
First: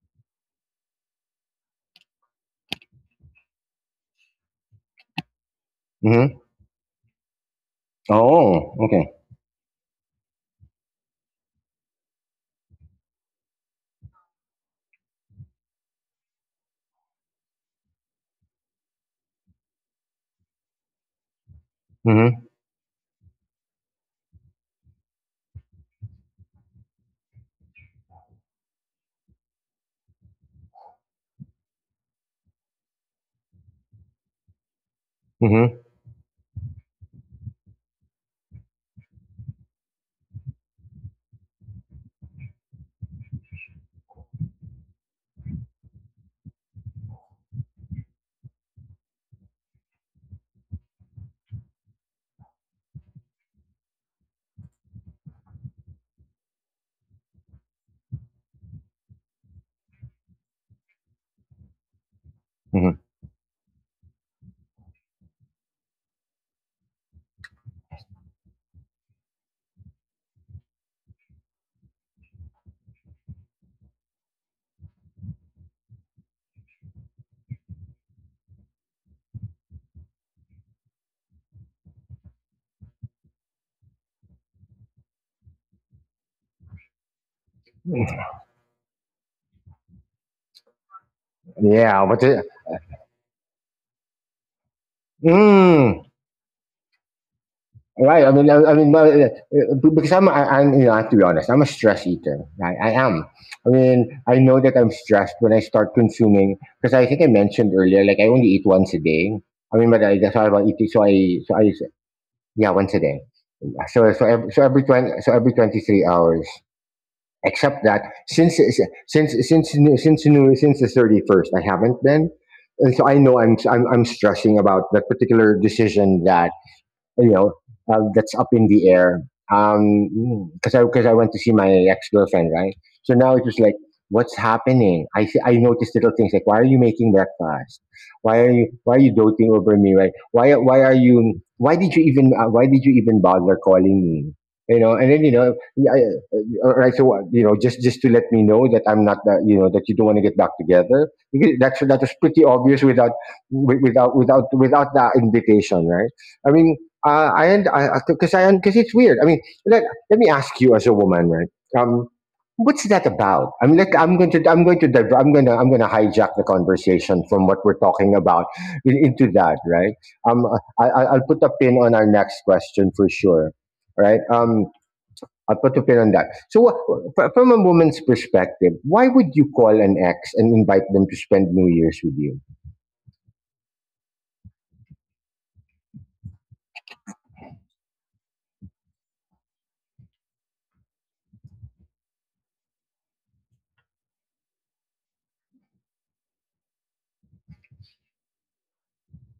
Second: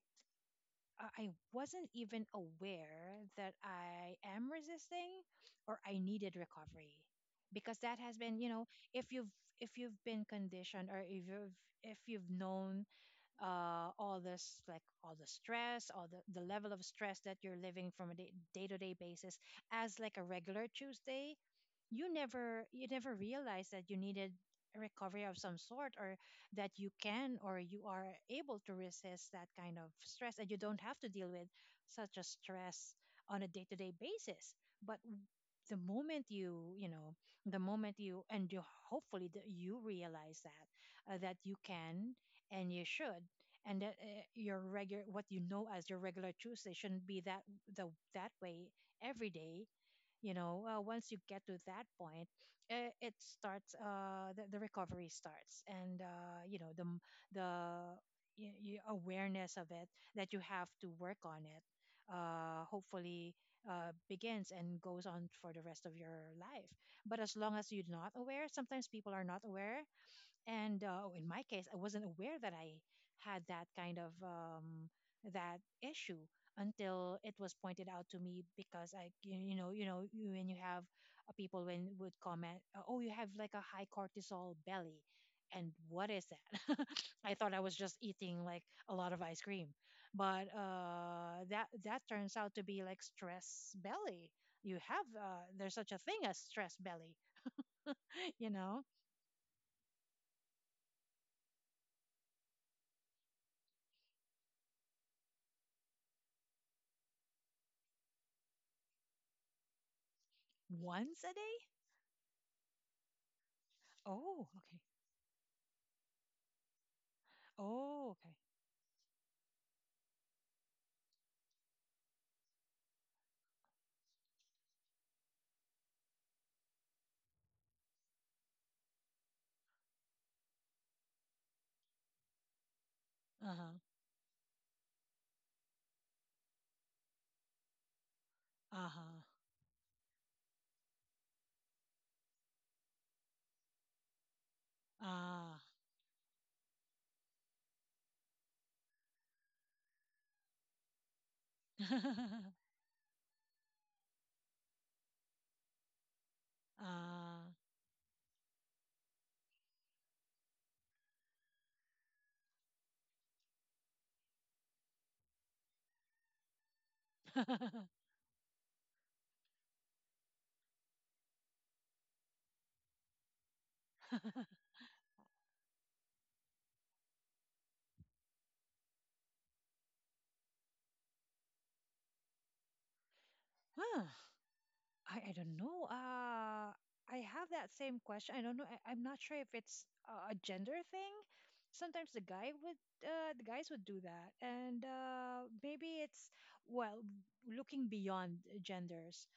Speaker 2: I wasn't even aware that I am resisting or I needed
Speaker 1: Hmm.
Speaker 2: recovery because that has been
Speaker 1: Oh,
Speaker 2: if
Speaker 1: okay.
Speaker 2: you've if you've been conditioned or if you've known all this, like all the stress, all the level of stress that you're living from a day, day-to-day basis as like a regular Tuesday. You
Speaker 1: Hmm.
Speaker 2: never, you never realized that you needed a recovery of some sort, or that you can, or you are able to resist that kind of stress and you don't have to deal with such a stress on a day-to-day basis. but w- the
Speaker 1: Hmm.
Speaker 2: moment you, you know the moment you and you hopefully that you realize that that you can and you should, and that your regular, what you know as your regular Tuesday, shouldn't be the that way every day. You know, once you get to that point, it starts, the recovery starts. And you know, the m- the y y awareness of it, that you have to work on it,
Speaker 1: Hmm.
Speaker 2: hopefully, begins and goes on for the rest of your life. But as long as you're not aware, sometimes people are not aware. And in my case, I wasn't aware that I had that kind of that issue until it was pointed out to me. Because I you you know, when you have people when would comment, oh, you have like a high cortisol belly. And what is that? I thought I was just eating like a lot of ice cream, but that that
Speaker 1: Yeah, but
Speaker 2: turns out to be like stress belly. You have there's such a
Speaker 1: it—
Speaker 2: thing as stress belly.
Speaker 1: right. I mean—
Speaker 2: You
Speaker 1: I
Speaker 2: know,
Speaker 1: mean, well, because I'm, I'm, you know, I have to be honest. I'm a stress eater. I am. I mean, I know that I'm stressed when I start consuming, because, I think I mentioned earlier, like, I only eat once a day. I mean, but I— that's all about eating. So
Speaker 2: once a
Speaker 1: so
Speaker 2: day.
Speaker 1: I— yeah, once a day. So, so, every,
Speaker 2: Oh,
Speaker 1: so every
Speaker 2: okay.
Speaker 1: 20, so every 23 hours. Except that
Speaker 2: Oh, okay.
Speaker 1: since— new— since new, since the 31st, I haven't been. And so I know I'm stressing about that particular decision that, you know, that's up in the air. Because I— because I went to see my ex girlfriend, right? So now it's just
Speaker 2: Uh-huh.
Speaker 1: like, what's happening? I see— I noticed little things, like, why are you making breakfast? Why are you
Speaker 2: Uh-huh.
Speaker 1: doting over me? Right? Why are you— why did you even, why did you even bother calling me? You know, and then, you know,
Speaker 2: Ah.
Speaker 1: I, all right. So, you know, just— just to let me know that I'm not— that, you know, that you don't want to get back together. Because that's that was pretty obvious without— wi— without that invitation, right? I mean,
Speaker 2: Uh.
Speaker 1: I— and I, because I— because it's weird. I mean, let— let me ask you as a woman, right? Um, what's that about? I mean, like, I'm going to— I'm going to diver— I'm going to— I'm going to hijack the conversation from what we're talking about in— into that, right? Um, I'll put a pin on our next question for sure, right? I'll put a pin on that. So, from a woman's perspective, why would you call an ex and invite them to spend New Year's with you?
Speaker 2: Huh. I don't know. I have that same question. I don't know. I'm not sure if it's a gender thing. Sometimes the guy would, The guys would do that, and maybe it's well, looking beyond genders.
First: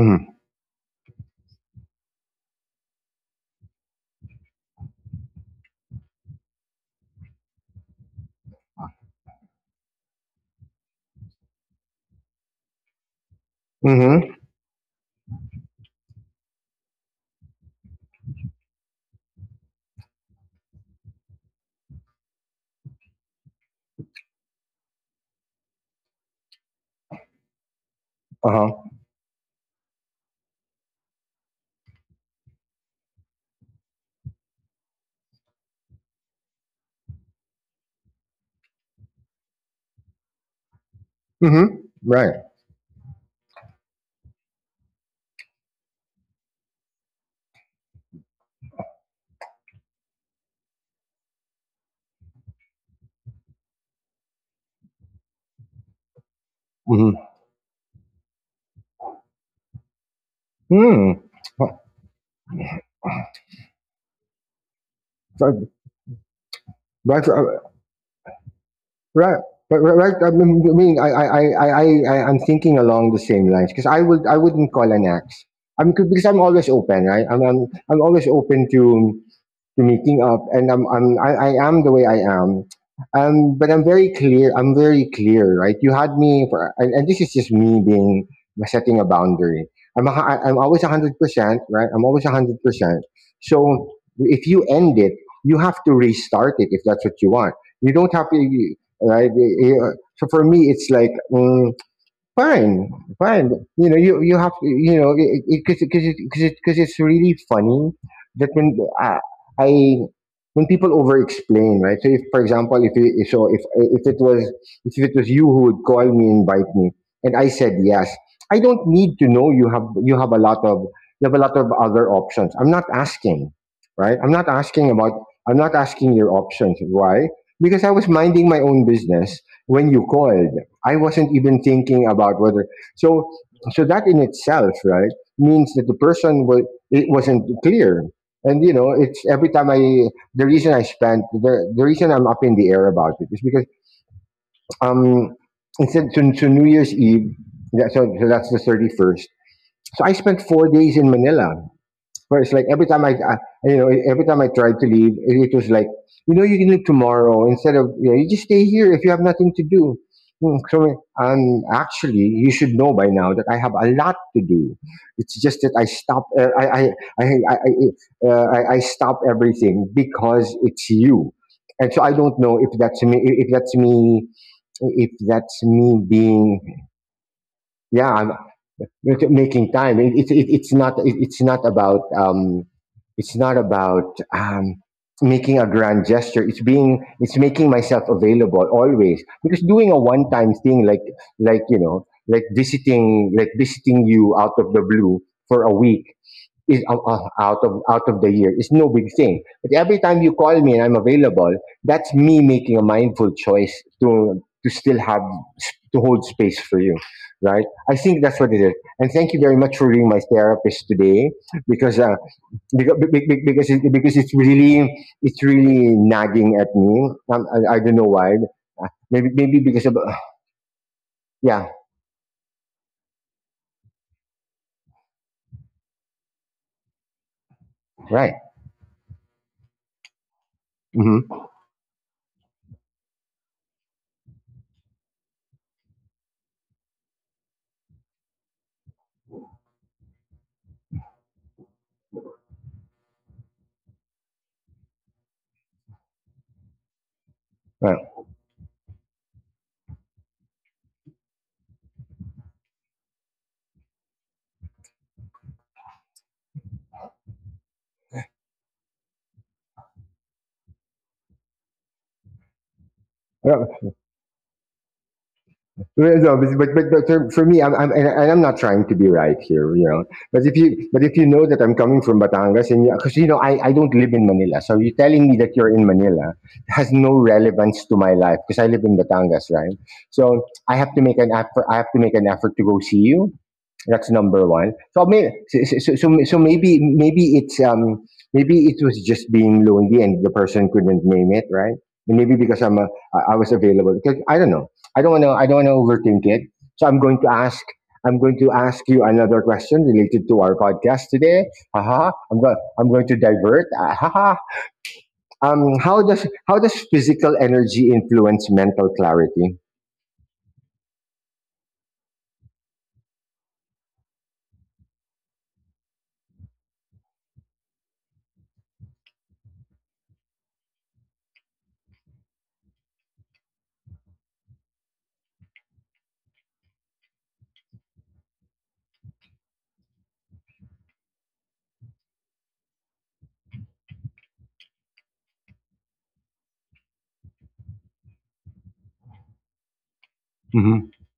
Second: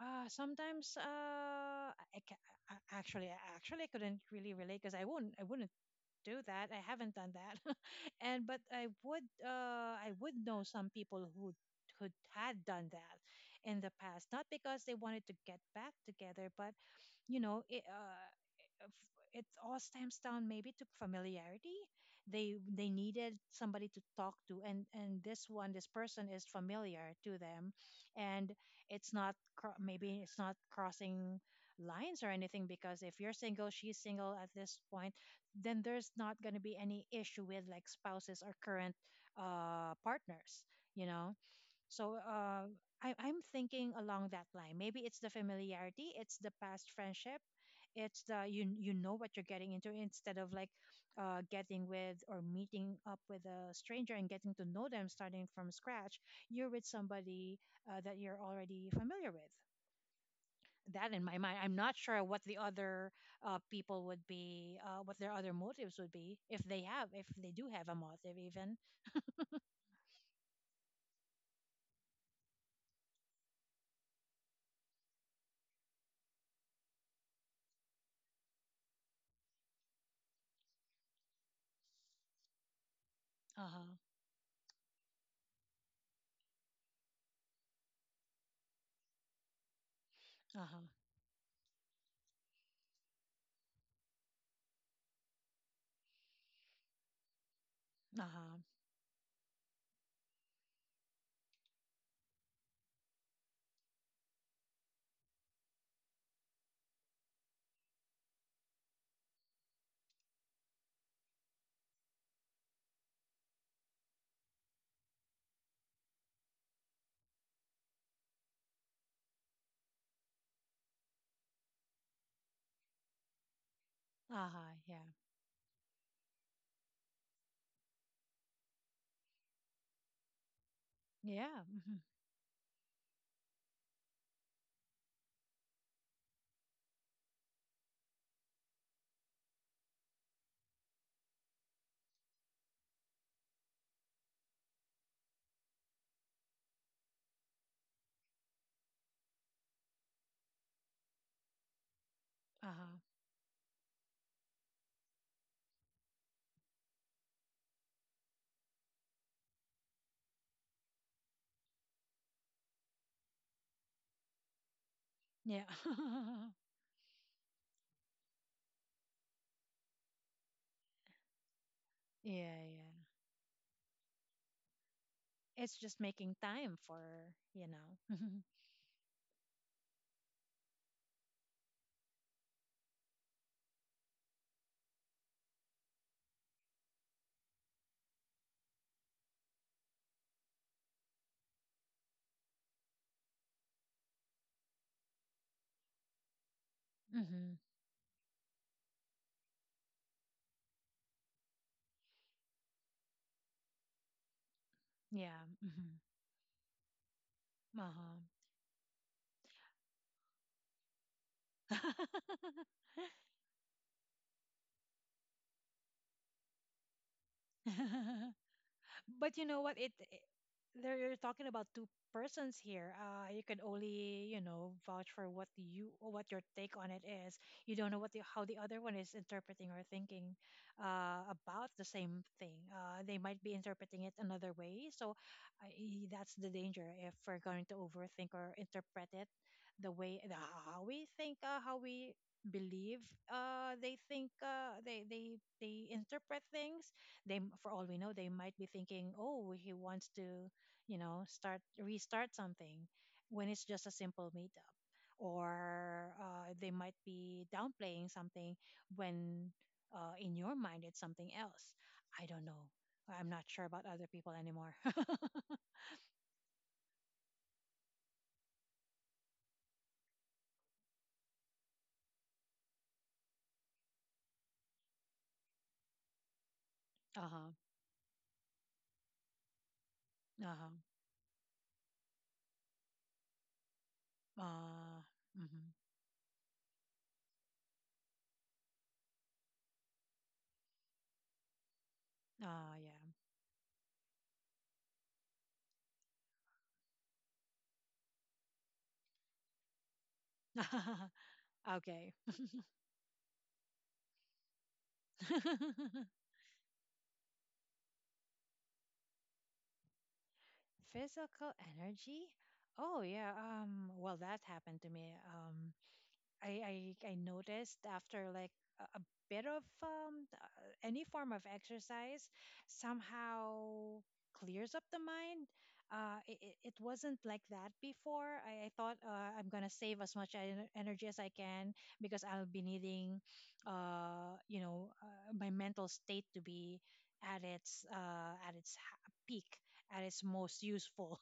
Speaker 2: Sometimes, I ca- I- actually, actually, I couldn't really relate because I wouldn't do that. I haven't done that, and but I would, I would know some people who who had done that in the past,
Speaker 1: Mm-hmm.
Speaker 2: not because they wanted to get back together, but you know, it all stems down maybe to familiarity. They needed somebody to talk to, and this one, this person, is familiar to them. And
Speaker 1: Uh huh.
Speaker 2: it's not cro- maybe it's not crossing lines or anything, because if you're single, she's single at this point, then there's not going to be any issue with like spouses or current partners, you know.
Speaker 1: Mm-hmm.
Speaker 2: So
Speaker 1: Right.
Speaker 2: I'm thinking along that line. Maybe it's the familiarity, it's the past friendship, it's the you, you know what you're getting into, instead of like getting with or meeting up with a stranger and getting to know them starting from scratch. You're with
Speaker 1: Mm-hmm.
Speaker 2: somebody that you're already familiar with. That,
Speaker 1: Hmm.
Speaker 2: in my mind, I'm not sure what the other people would be, what their other
Speaker 1: So,
Speaker 2: motives would be, if they have, if
Speaker 1: Right,
Speaker 2: they
Speaker 1: uh,
Speaker 2: do have a motive even.
Speaker 1: right, right. I mean, I, mean, I- I'm thinking along the same lines because I wouldn't call an axe. I mean, because I'm always open, right? I'm always open to making up and I am the way I am.
Speaker 2: Uh
Speaker 1: But I'm
Speaker 2: huh.
Speaker 1: very clear. I'm very clear, right? You had me for, and, this is just me being setting a boundary. I'm a, I'm
Speaker 2: Uh
Speaker 1: always
Speaker 2: huh.
Speaker 1: 100%, right? I'm always 100%. So if you end it, you have to restart it if that's what you want. You don't
Speaker 2: Uh
Speaker 1: have
Speaker 2: huh.
Speaker 1: to, right? So for me, it's like. Fine fine you know because it's really funny that uh, i when people over explain, right? So if, for example, if you if- so if if it was if it was you who would call me, invite me, and I said yes, I don't need to know you have a lot of you have a lot of other options. I'm not asking, right? I'm
Speaker 2: Uh
Speaker 1: not
Speaker 2: huh.
Speaker 1: asking
Speaker 2: Yeah.
Speaker 1: about I'm not asking your options why, because I was minding my own business when you called. I wasn't
Speaker 2: Yeah.
Speaker 1: even
Speaker 2: Mm-hmm.
Speaker 1: thinking about whether. So so that in itself, right, means that the person was it wasn't clear. And you know, it's every time I the reason I'm up in the air about it is because um instead. So New Year's Eve, yeah, so, so that's the 31st. So I spent 4 days in Manila where it's like every
Speaker 2: Uh-huh.
Speaker 1: time I, you know, every time I tried to leave, was like, you know, you can leave tomorrow instead of, you know, you just stay here if you have nothing to do. Hmm. So, and actually, you should know by now that I have a lot to do. It's just
Speaker 2: Yeah.
Speaker 1: that I stop, I stop everything because it's you. And so I
Speaker 2: Yeah,
Speaker 1: don't know if
Speaker 2: yeah.
Speaker 1: that's me, if that's
Speaker 2: It's
Speaker 1: me
Speaker 2: just making
Speaker 1: being,
Speaker 2: time for, you know.
Speaker 1: yeah, making time. It's not it's not about making a grand gesture. It's being it's making myself available always, because doing a one time thing like like visiting you out of the blue for a week is out
Speaker 2: Hmm.
Speaker 1: of the year. It's no big thing. But every time you call me and I'm available, that's me making a mindful choice to still have
Speaker 2: Yeah.
Speaker 1: to
Speaker 2: Hmm.
Speaker 1: hold space for you, right? I think that's what it is. And thank you very much for being my therapist today, because
Speaker 2: Uh-huh.
Speaker 1: because because it's really nagging at me. I don't know why. Maybe
Speaker 2: But you know what?
Speaker 1: because of
Speaker 2: It, there, you're talking about
Speaker 1: yeah,
Speaker 2: two persons here. You can only, you know, vouch for what you what your take on it is. You don't know what the
Speaker 1: right.
Speaker 2: how the other one is interpreting or thinking
Speaker 1: Mm-hmm.
Speaker 2: about the same thing. They might be interpreting it another way. So I, that's the danger if we're going to overthink or interpret it the way the, how we think, how we believe they think, they interpret things. For all we
Speaker 1: Right.
Speaker 2: know, they might be thinking, oh, he wants to, you know, start, restart something, when it's just a simple meetup. Or they might be downplaying something when in your mind it's something else. I don't know. I'm not sure about other people anymore.
Speaker 1: Well, no, but for me, I'm and, I'm not trying to be right here, you know. But if you know that I'm coming from Batangas, and because you know I don't live in Manila, so you telling me that you're in Manila has no
Speaker 2: Uh-huh.
Speaker 1: relevance to my life because I live in Batangas, right? So
Speaker 2: Uh-huh.
Speaker 1: I have to make an effort. I have to make an effort to go see you. That's number one.
Speaker 2: Uh.
Speaker 1: So I mean,
Speaker 2: Mm-hmm.
Speaker 1: so maybe it's maybe it was just being lonely and the person couldn't name it, right? And maybe
Speaker 2: Uh, yeah.
Speaker 1: I was available. 'Cause I don't know. I don't want to. I don't want to overthink it. So I'm going to ask. I'm going to ask you another question related to our podcast today. Haha.
Speaker 2: Okay.
Speaker 1: I'm going to divert. Ah, haha. How does physical energy influence mental clarity?
Speaker 2: Physical energy. Oh, yeah. Well, that happened to me. I, I I noticed after like a bit of any form of exercise somehow clears up the mind. It wasn't like that before. I thought, I'm gonna save as much energy as I can, because I'll be needing, my mental state to be at its, peak, at its most
Speaker 1: Mm-hmm.
Speaker 2: useful.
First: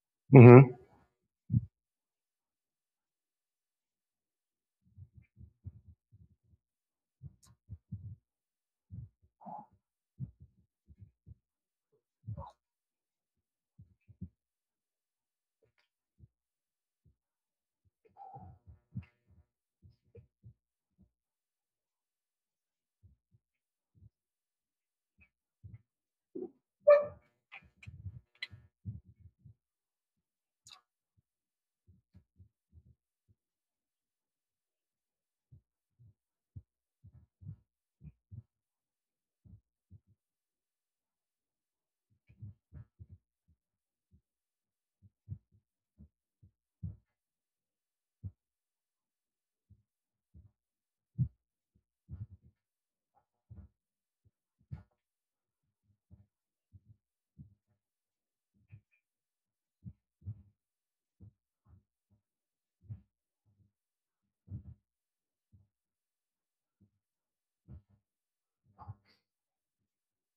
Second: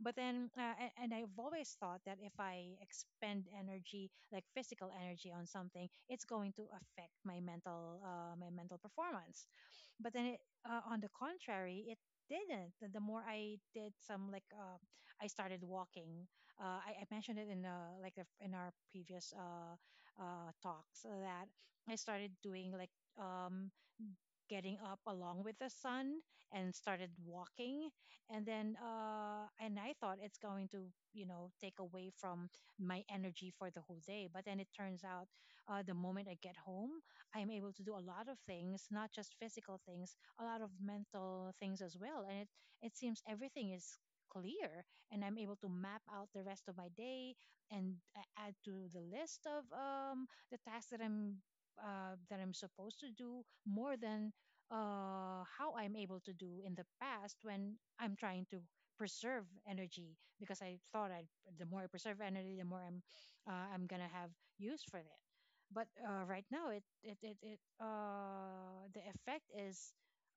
Speaker 2: But then,
Speaker 1: Mm-hmm.
Speaker 2: and I've always thought that if I expend energy, like physical energy, on something, it's going to affect my mental performance. But then, on the contrary, it didn't. The more I did some, like, I started walking. I mentioned it in, in our previous talks, that I started doing like. Getting up along with the sun and started walking, and then and I thought it's going to, you know, take away from my energy for the whole day. But then it turns out the moment I get home, I'm able to do a lot of things, not just physical things, a lot of mental things as well. And it seems everything is clear, and I'm able to map out the rest of my day and add to the list of the tasks that I'm that I'm supposed to do, more than how I'm able to do in the past, when I'm trying to preserve energy because I thought I the more I preserve energy, the more I'm gonna have use for that. But right now, it the effect is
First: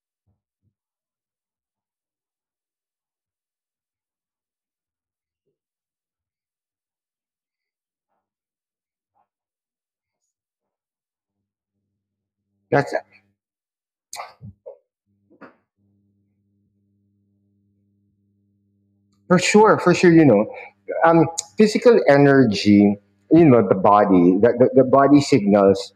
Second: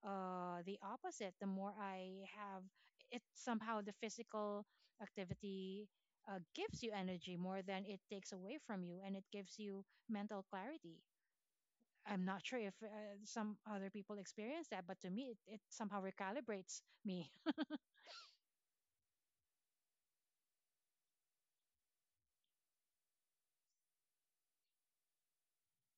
Speaker 2: the opposite. The more I have, it somehow, the physical activity gives you energy more than it takes away from you, and it gives you mental clarity. I'm not sure if
Speaker 1: That's
Speaker 2: some other people experience that, but to me, it somehow recalibrates me.
Speaker 1: for sure. For sure. You know. um, Physical energy, you know, the body, the body signals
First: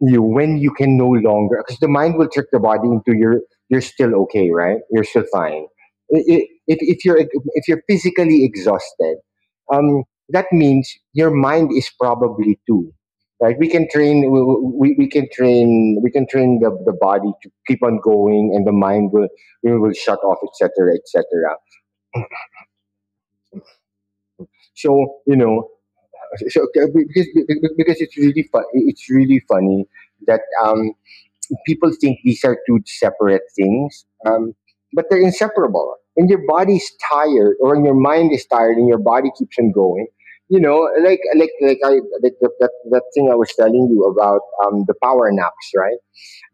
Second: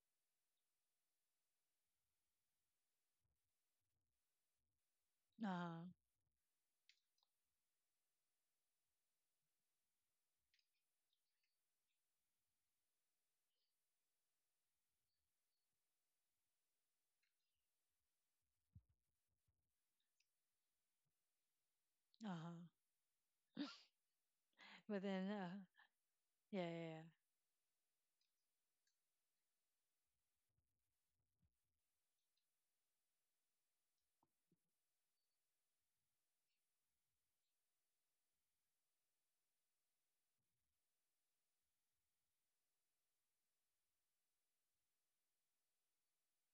Speaker 1: you when you can no longer, because the mind will trick the body into you're still okay, right? You're still fine.
Speaker 2: Uh,
Speaker 1: I- i- If, if you're if you're physically exhausted, um, that means your mind is probably too, right? We, we can train we can train the body to keep on going, and the mind will shut off, etc., etc.
Speaker 2: uh-huh. But
Speaker 1: So
Speaker 2: then,
Speaker 1: you know So
Speaker 2: yeah, yeah,
Speaker 1: okay,
Speaker 2: yeah.
Speaker 1: because it's really fun. It's really funny that people think these are two separate things, but they're inseparable. When your body's tired, or when your mind is tired, and your body keeps on going, you know, that that thing I was telling you about the power naps, right?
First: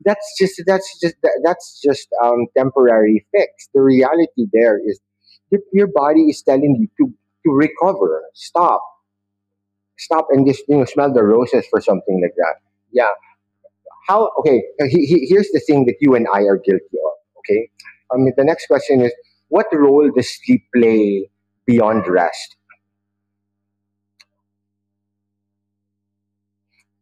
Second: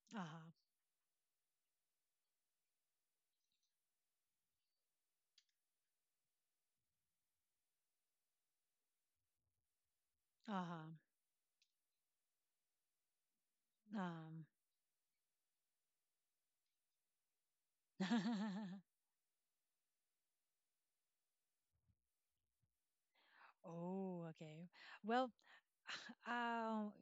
Speaker 2: Uh-huh,
Speaker 1: That's just temporary fix. The reality there is your body is telling you to recover, stop and just you know
Speaker 2: uh-huh.
Speaker 1: smell the roses for something like that. Yeah. How?
Speaker 2: Um,
Speaker 1: Okay. Here's the thing that you and I are guilty of. Okay. I mean, the next question is, what role does sleep play beyond rest?
Speaker 2: oh, okay. Well, um,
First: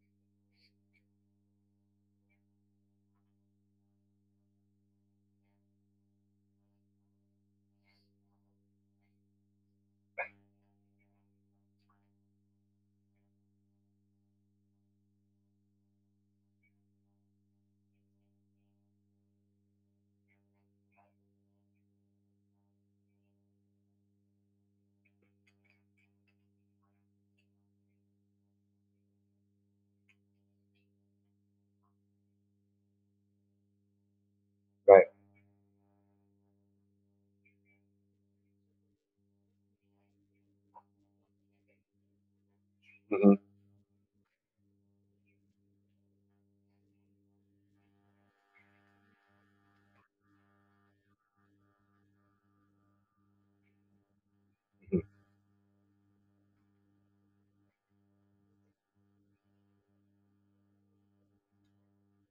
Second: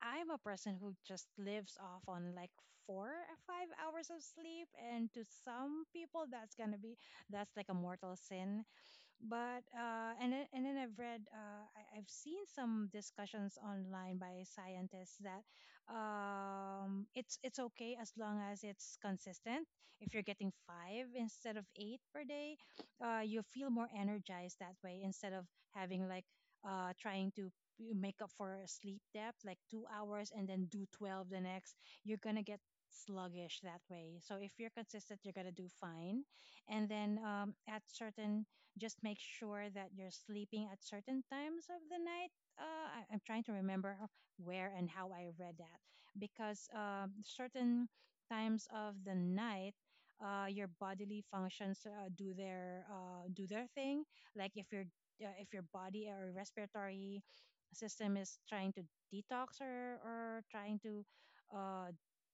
Speaker 2: I'm a person who just lives off on like 4 or 5 hours of sleep, and to some people, that's gonna be that's like a mortal sin. And then I've read, I've seen some discussions online by scientists, that it's okay as long as it's consistent. If you're getting five instead of eight per day, you feel more energized that way, instead of having like uh, trying to make up for sleep depth, like 2 hours and then do 12 the next. You're gonna get sluggish that way. So if you're
Speaker 1: Right.
Speaker 2: consistent, you're gonna do fine. And then at certain, just make sure that you're sleeping at certain times of the night. I'm
Speaker 1: Mhm.
Speaker 2: trying to remember where and how I read that because certain times of the night, your bodily functions do their thing. Like if your body or respiratory system is trying to detox, or trying to uh,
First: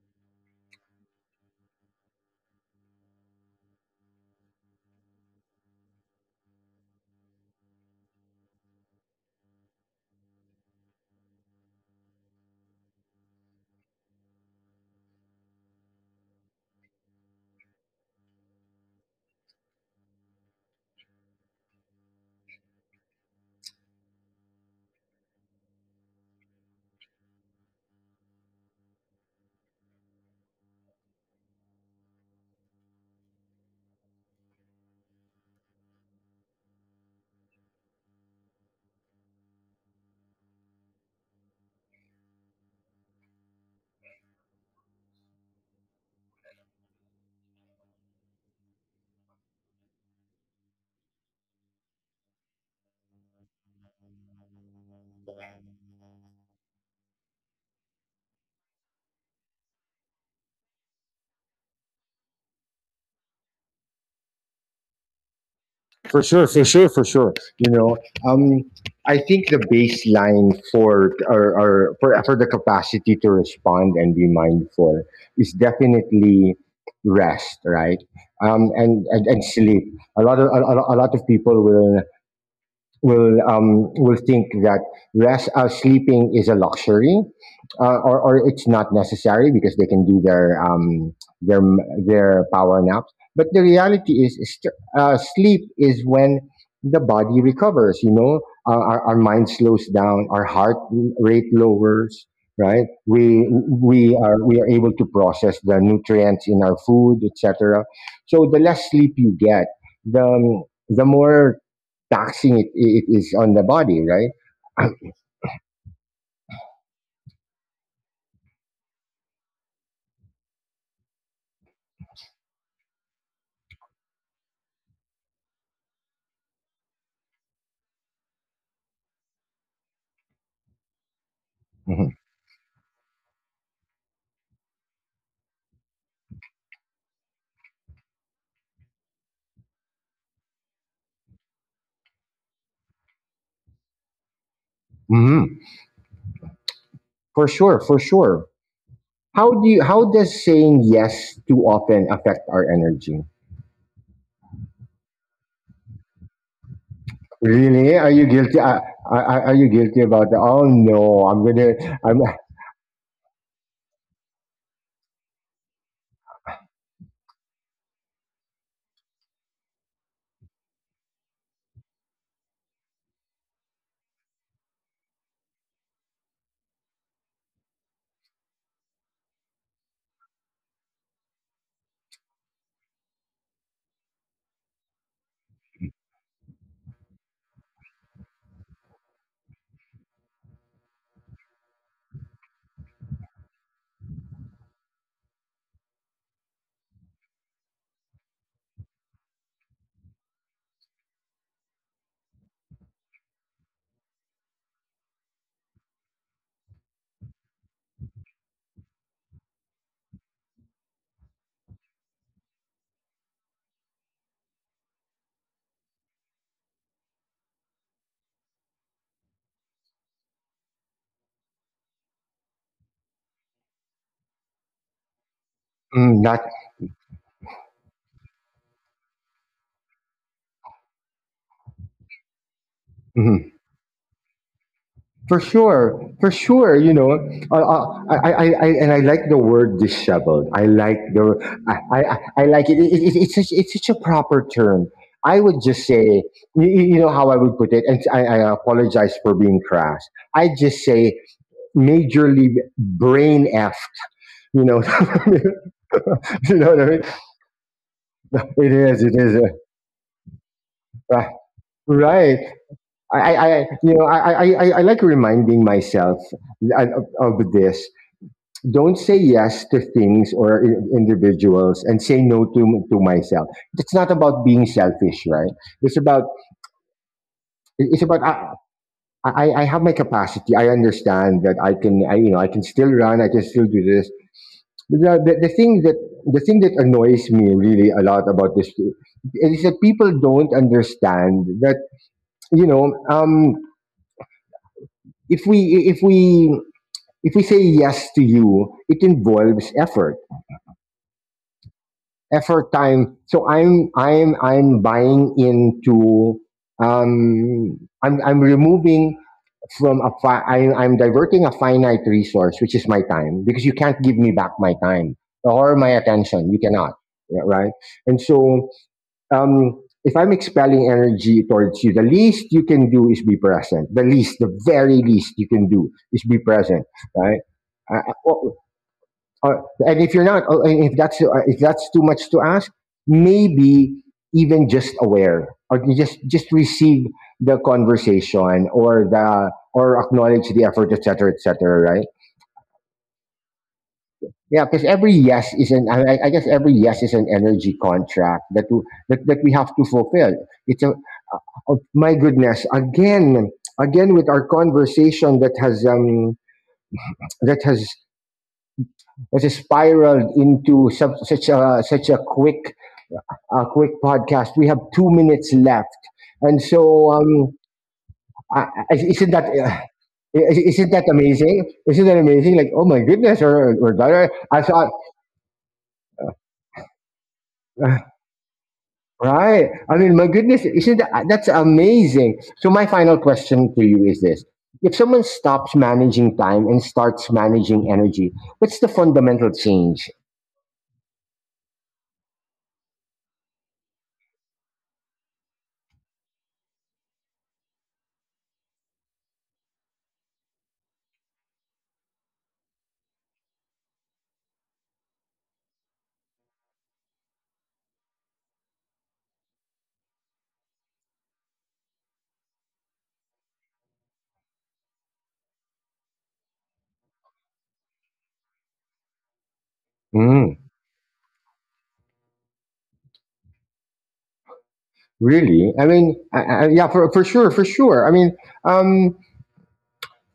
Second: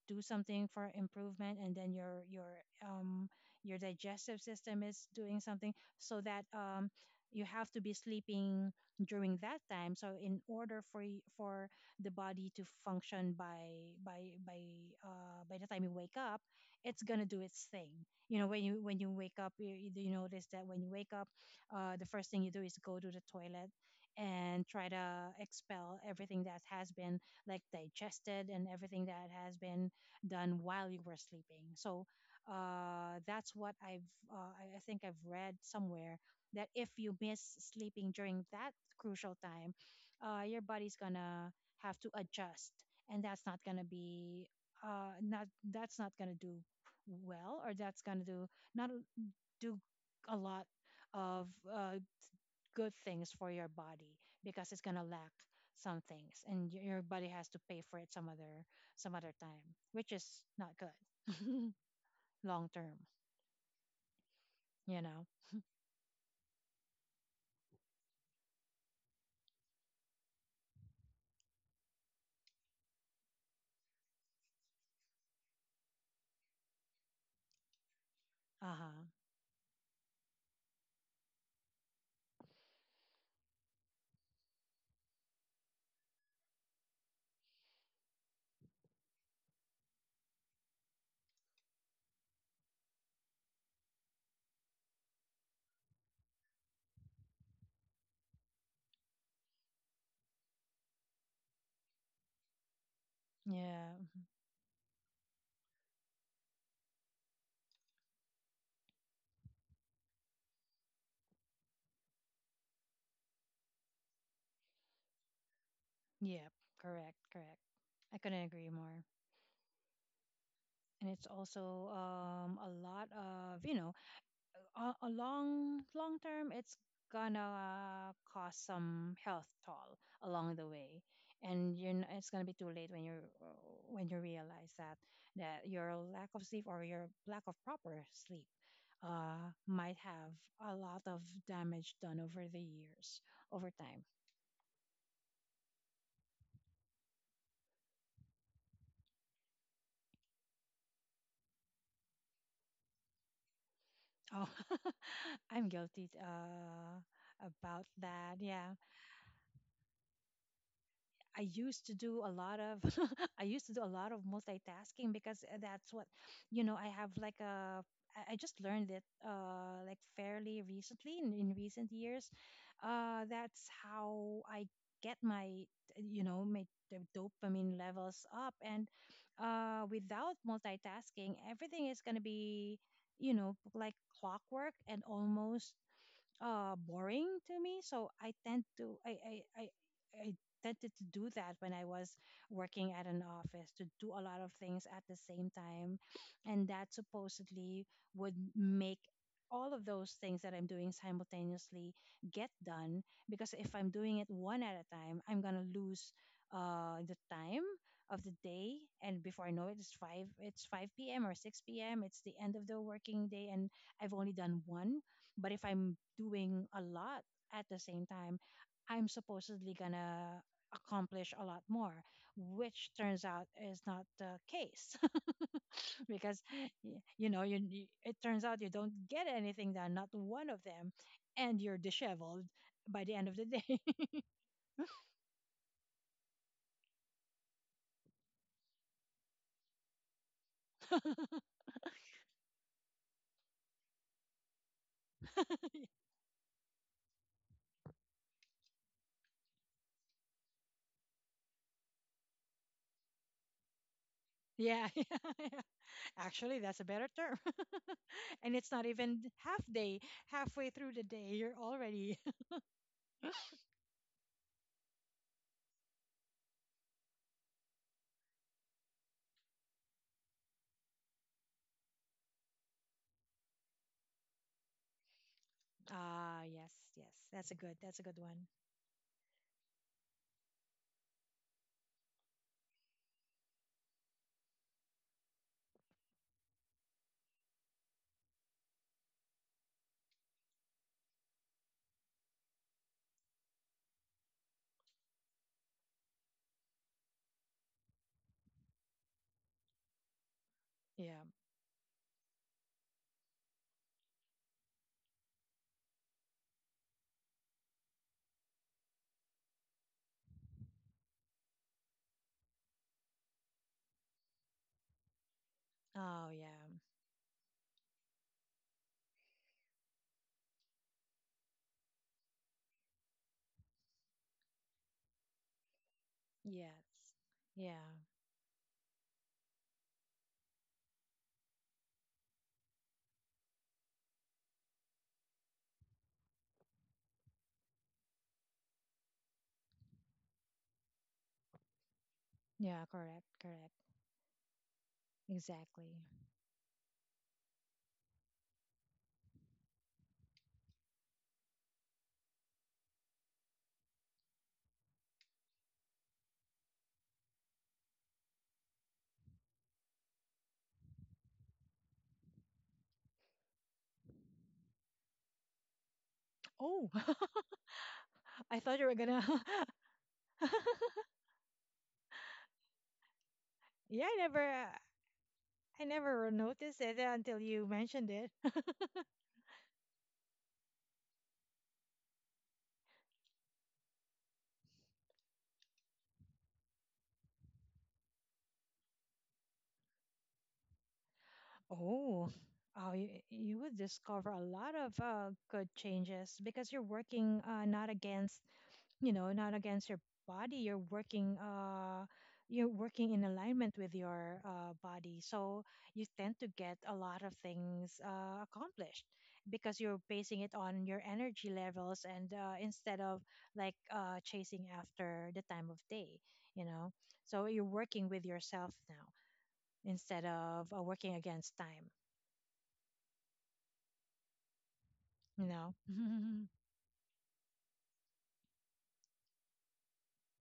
Speaker 2: do something for improvement, and then your digestive system is doing something, so that you have to be sleeping during that time. So in order for for the body to function by, by the time you wake up, it's gonna do its thing. You know, when you, wake up, you notice that when you wake up, the first thing you do is go to the toilet and try to expel everything that has been like digested, and everything that has been done while you were sleeping. So that's what I've, I think I've read somewhere, that if you miss sleeping during that crucial time, your body's gonna have to adjust, and that's not gonna be not, that's not gonna do well, or that's gonna do not do a lot of good things for your body, because it's gonna lack some things, and your body has to pay for it some other, some other time, which is not good long term, you know.
Speaker 1: For sure. You know, um, I think the baseline for or for for the capacity to respond and be mindful is definitely rest, right?
Speaker 2: Uh-huh.
Speaker 1: And, sleep. A lot of a lot of people will will think that rest sleeping is a luxury, or it's not necessary because they can do their their their power naps. But the reality is, sleep is when the body recovers. You know, our mind slows down, our heart rate lowers. Right,
Speaker 2: Yeah.
Speaker 1: we are able to process the nutrients in our food, etc. So the less sleep you get, the more taxing it is on the body, right?
Speaker 2: Yeah. Correct. Correct. I couldn't agree more. And it's also, a lot of, you know, a long, long term, it's gonna cause some health toll along the way. And
Speaker 1: Mhm.
Speaker 2: it's gonna be too late when you are, when you realize that your lack of sleep, or your lack of proper sleep, might have a lot of damage done over the years, over time.
Speaker 1: Mhm. For sure, for sure. How do you, how does saying yes too often affect our energy?
Speaker 2: Oh, I'm guilty about
Speaker 1: Really? Are you
Speaker 2: that.
Speaker 1: guilty?
Speaker 2: Yeah,
Speaker 1: Are, are you guilty about that? Oh no,
Speaker 2: I
Speaker 1: I'm gonna.
Speaker 2: used to
Speaker 1: I'm
Speaker 2: do a lot of, I used to do a lot of multitasking, because that's what, you know. I have like a I just learned it, like fairly recently, in recent years. That's how I get my, uh, you know my the dopamine levels up. And without multitasking, everything is gonna be, you know, like clockwork, and almost boring to me. So I tended to do that when I was working at an office, to do a lot of things at the same time. And that supposedly would make all of those things that I'm doing simultaneously get done, because if I'm doing it one at a time, I'm going to lose the time of the day, and before I know it, it's 5 p.m or 6 p.m, it's the end of the working day, and I've only done one. But if I'm doing a lot at the same time, I'm supposedly gonna accomplish a lot more, which turns out is not the case.
Speaker 1: mm, not.
Speaker 2: Because you know, it turns out you don't get anything done, not one of them, and you're disheveled by the end of the day.
Speaker 1: For sure, you know, I, and I like the word disheveled. I like the, I like it. It's such a proper term. I would just say, you, you know how I would put it, and I apologize for being crass. I just say majorly brain f. You know,
Speaker 2: Yeah, yeah. Yeah. Actually,
Speaker 1: you know
Speaker 2: that's
Speaker 1: what
Speaker 2: a
Speaker 1: I mean?
Speaker 2: better term. And it's not
Speaker 1: It
Speaker 2: even
Speaker 1: is,
Speaker 2: half day. Halfway through the
Speaker 1: uh,
Speaker 2: day, you're already.
Speaker 1: right. You know, I like reminding myself of, of this: don't say yes to things or individuals and say no to myself. It's not about being selfish, right? It's about
Speaker 2: Ah, yes, yes. That's a good. That's a
Speaker 1: it's
Speaker 2: good
Speaker 1: about
Speaker 2: one.
Speaker 1: I, I have my capacity. I understand that I can I you know I can still run, I can still do this. The thing that annoys me really a lot about this is that people don't understand that you know um if we if we if we say yes to you, it involves effort,
Speaker 2: Yeah.
Speaker 1: time. So I'm buying into um I'm removing from a fi- I, I'm diverting a finite resource, which is my time, because you can't give me back my time or my
Speaker 2: Oh,
Speaker 1: attention.
Speaker 2: yeah.
Speaker 1: You cannot. Yeah, right. And so um if I'm expelling energy towards you, the least you can do is be present. The very least you can do is be present,
Speaker 2: Yes.
Speaker 1: right?
Speaker 2: Yeah.
Speaker 1: Well, or, and if you're not, if that's too much to ask, maybe even just aware or just receive the conversation or the or acknowledge the effort, etc., etc. Right?
Speaker 2: Yeah. Correct. Correct.
Speaker 1: Yeah, because every yes is an
Speaker 2: Exactly.
Speaker 1: I guess every yes is an energy contract that that that we have to fulfill. It's a Oh, my goodness, again, again with our conversation that has that has that has spiraled into such a such a quick podcast. We have 2 minutes left, and
Speaker 2: Oh,
Speaker 1: so
Speaker 2: I
Speaker 1: I,
Speaker 2: thought you were gonna.
Speaker 1: isn't that not that amazing? Isn't that amazing? Like, oh my goodness,
Speaker 2: Yeah, I never.
Speaker 1: I thought,
Speaker 2: I never noticed it until you
Speaker 1: uh,
Speaker 2: mentioned it.
Speaker 1: right? I mean, my goodness, isn't that that's amazing. So my final question to you is this: If someone stops managing time and starts managing energy, what's the fundamental change?
Speaker 2: Oh, oh, you would discover a lot of good changes, because you're working, not against, you know, not against your body. You're working in alignment with your, body. So you tend to get a lot of things accomplished, because you're basing it on your energy levels, and instead of like chasing after the time of day, you know. So you're working with yourself now, instead
Speaker 1: Mm,
Speaker 2: of working against time. No.
Speaker 1: Really? Yeah, for sure, for sure. I mean, um,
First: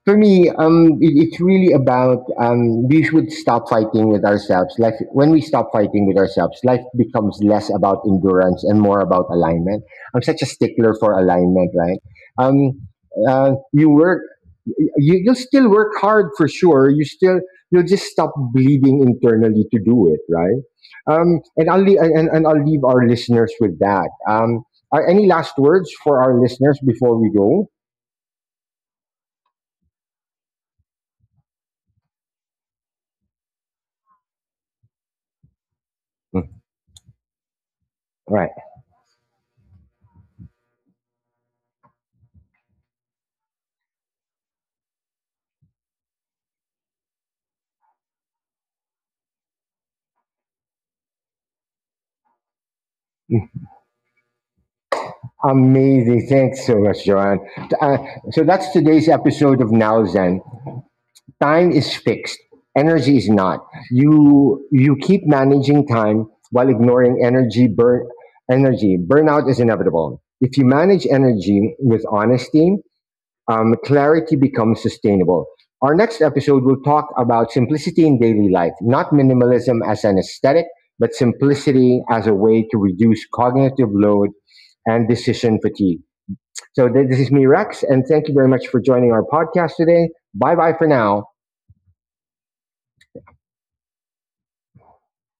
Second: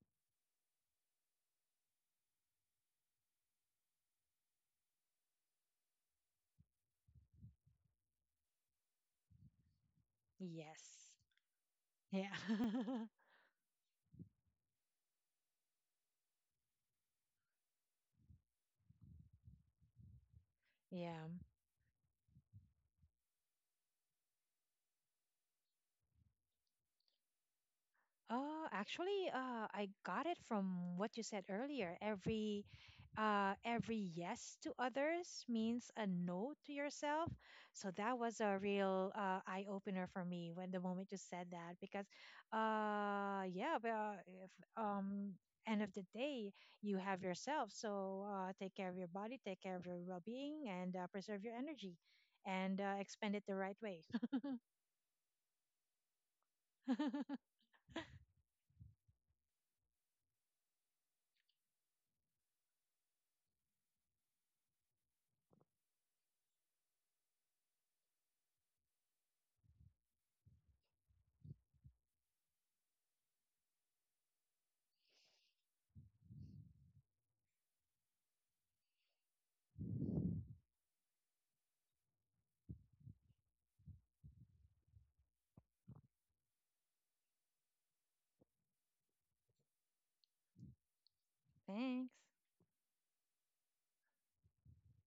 Speaker 1: for me, it's really about we should stop fighting with ourselves. Like when we stop fighting with ourselves, life becomes less about endurance and more about alignment. I'm such a stickler
Speaker 2: Yes.
Speaker 1: for alignment, right?
Speaker 2: Yeah.
Speaker 1: Um, you work, you'll still work hard for sure. You still, you'll just stop bleeding internally to do it, right?
Speaker 2: Yeah.
Speaker 1: And I'll leave, and I'll leave our listeners with that. Are any last words for our listeners before we go?
Speaker 2: Actually, I got it from what you said earlier. Every yes to others means a no to yourself. So that was
Speaker 1: Right.
Speaker 2: a real eye opener for me, when the moment you said that. Because, yeah, but if, um, end of the day, you have yourself. So take care of your body, take care of your well-being, and preserve your energy, and expend it the right way.
Speaker 1: Amazing. Thanks so much, Joanne. Uh, so that's today's episode of Now Zen. Time is fixed. Energy is not. You keep managing time while ignoring energy burn energy. Burnout is inevitable. If you manage energy with honesty, clarity becomes sustainable. Our next episode will talk about simplicity in daily life, not minimalism as an aesthetic, but simplicity as a way to reduce cognitive load and decision fatigue. So this is me, Rex, and thank you very much for joining our podcast today. Bye bye for now.
Speaker 2: Thanks.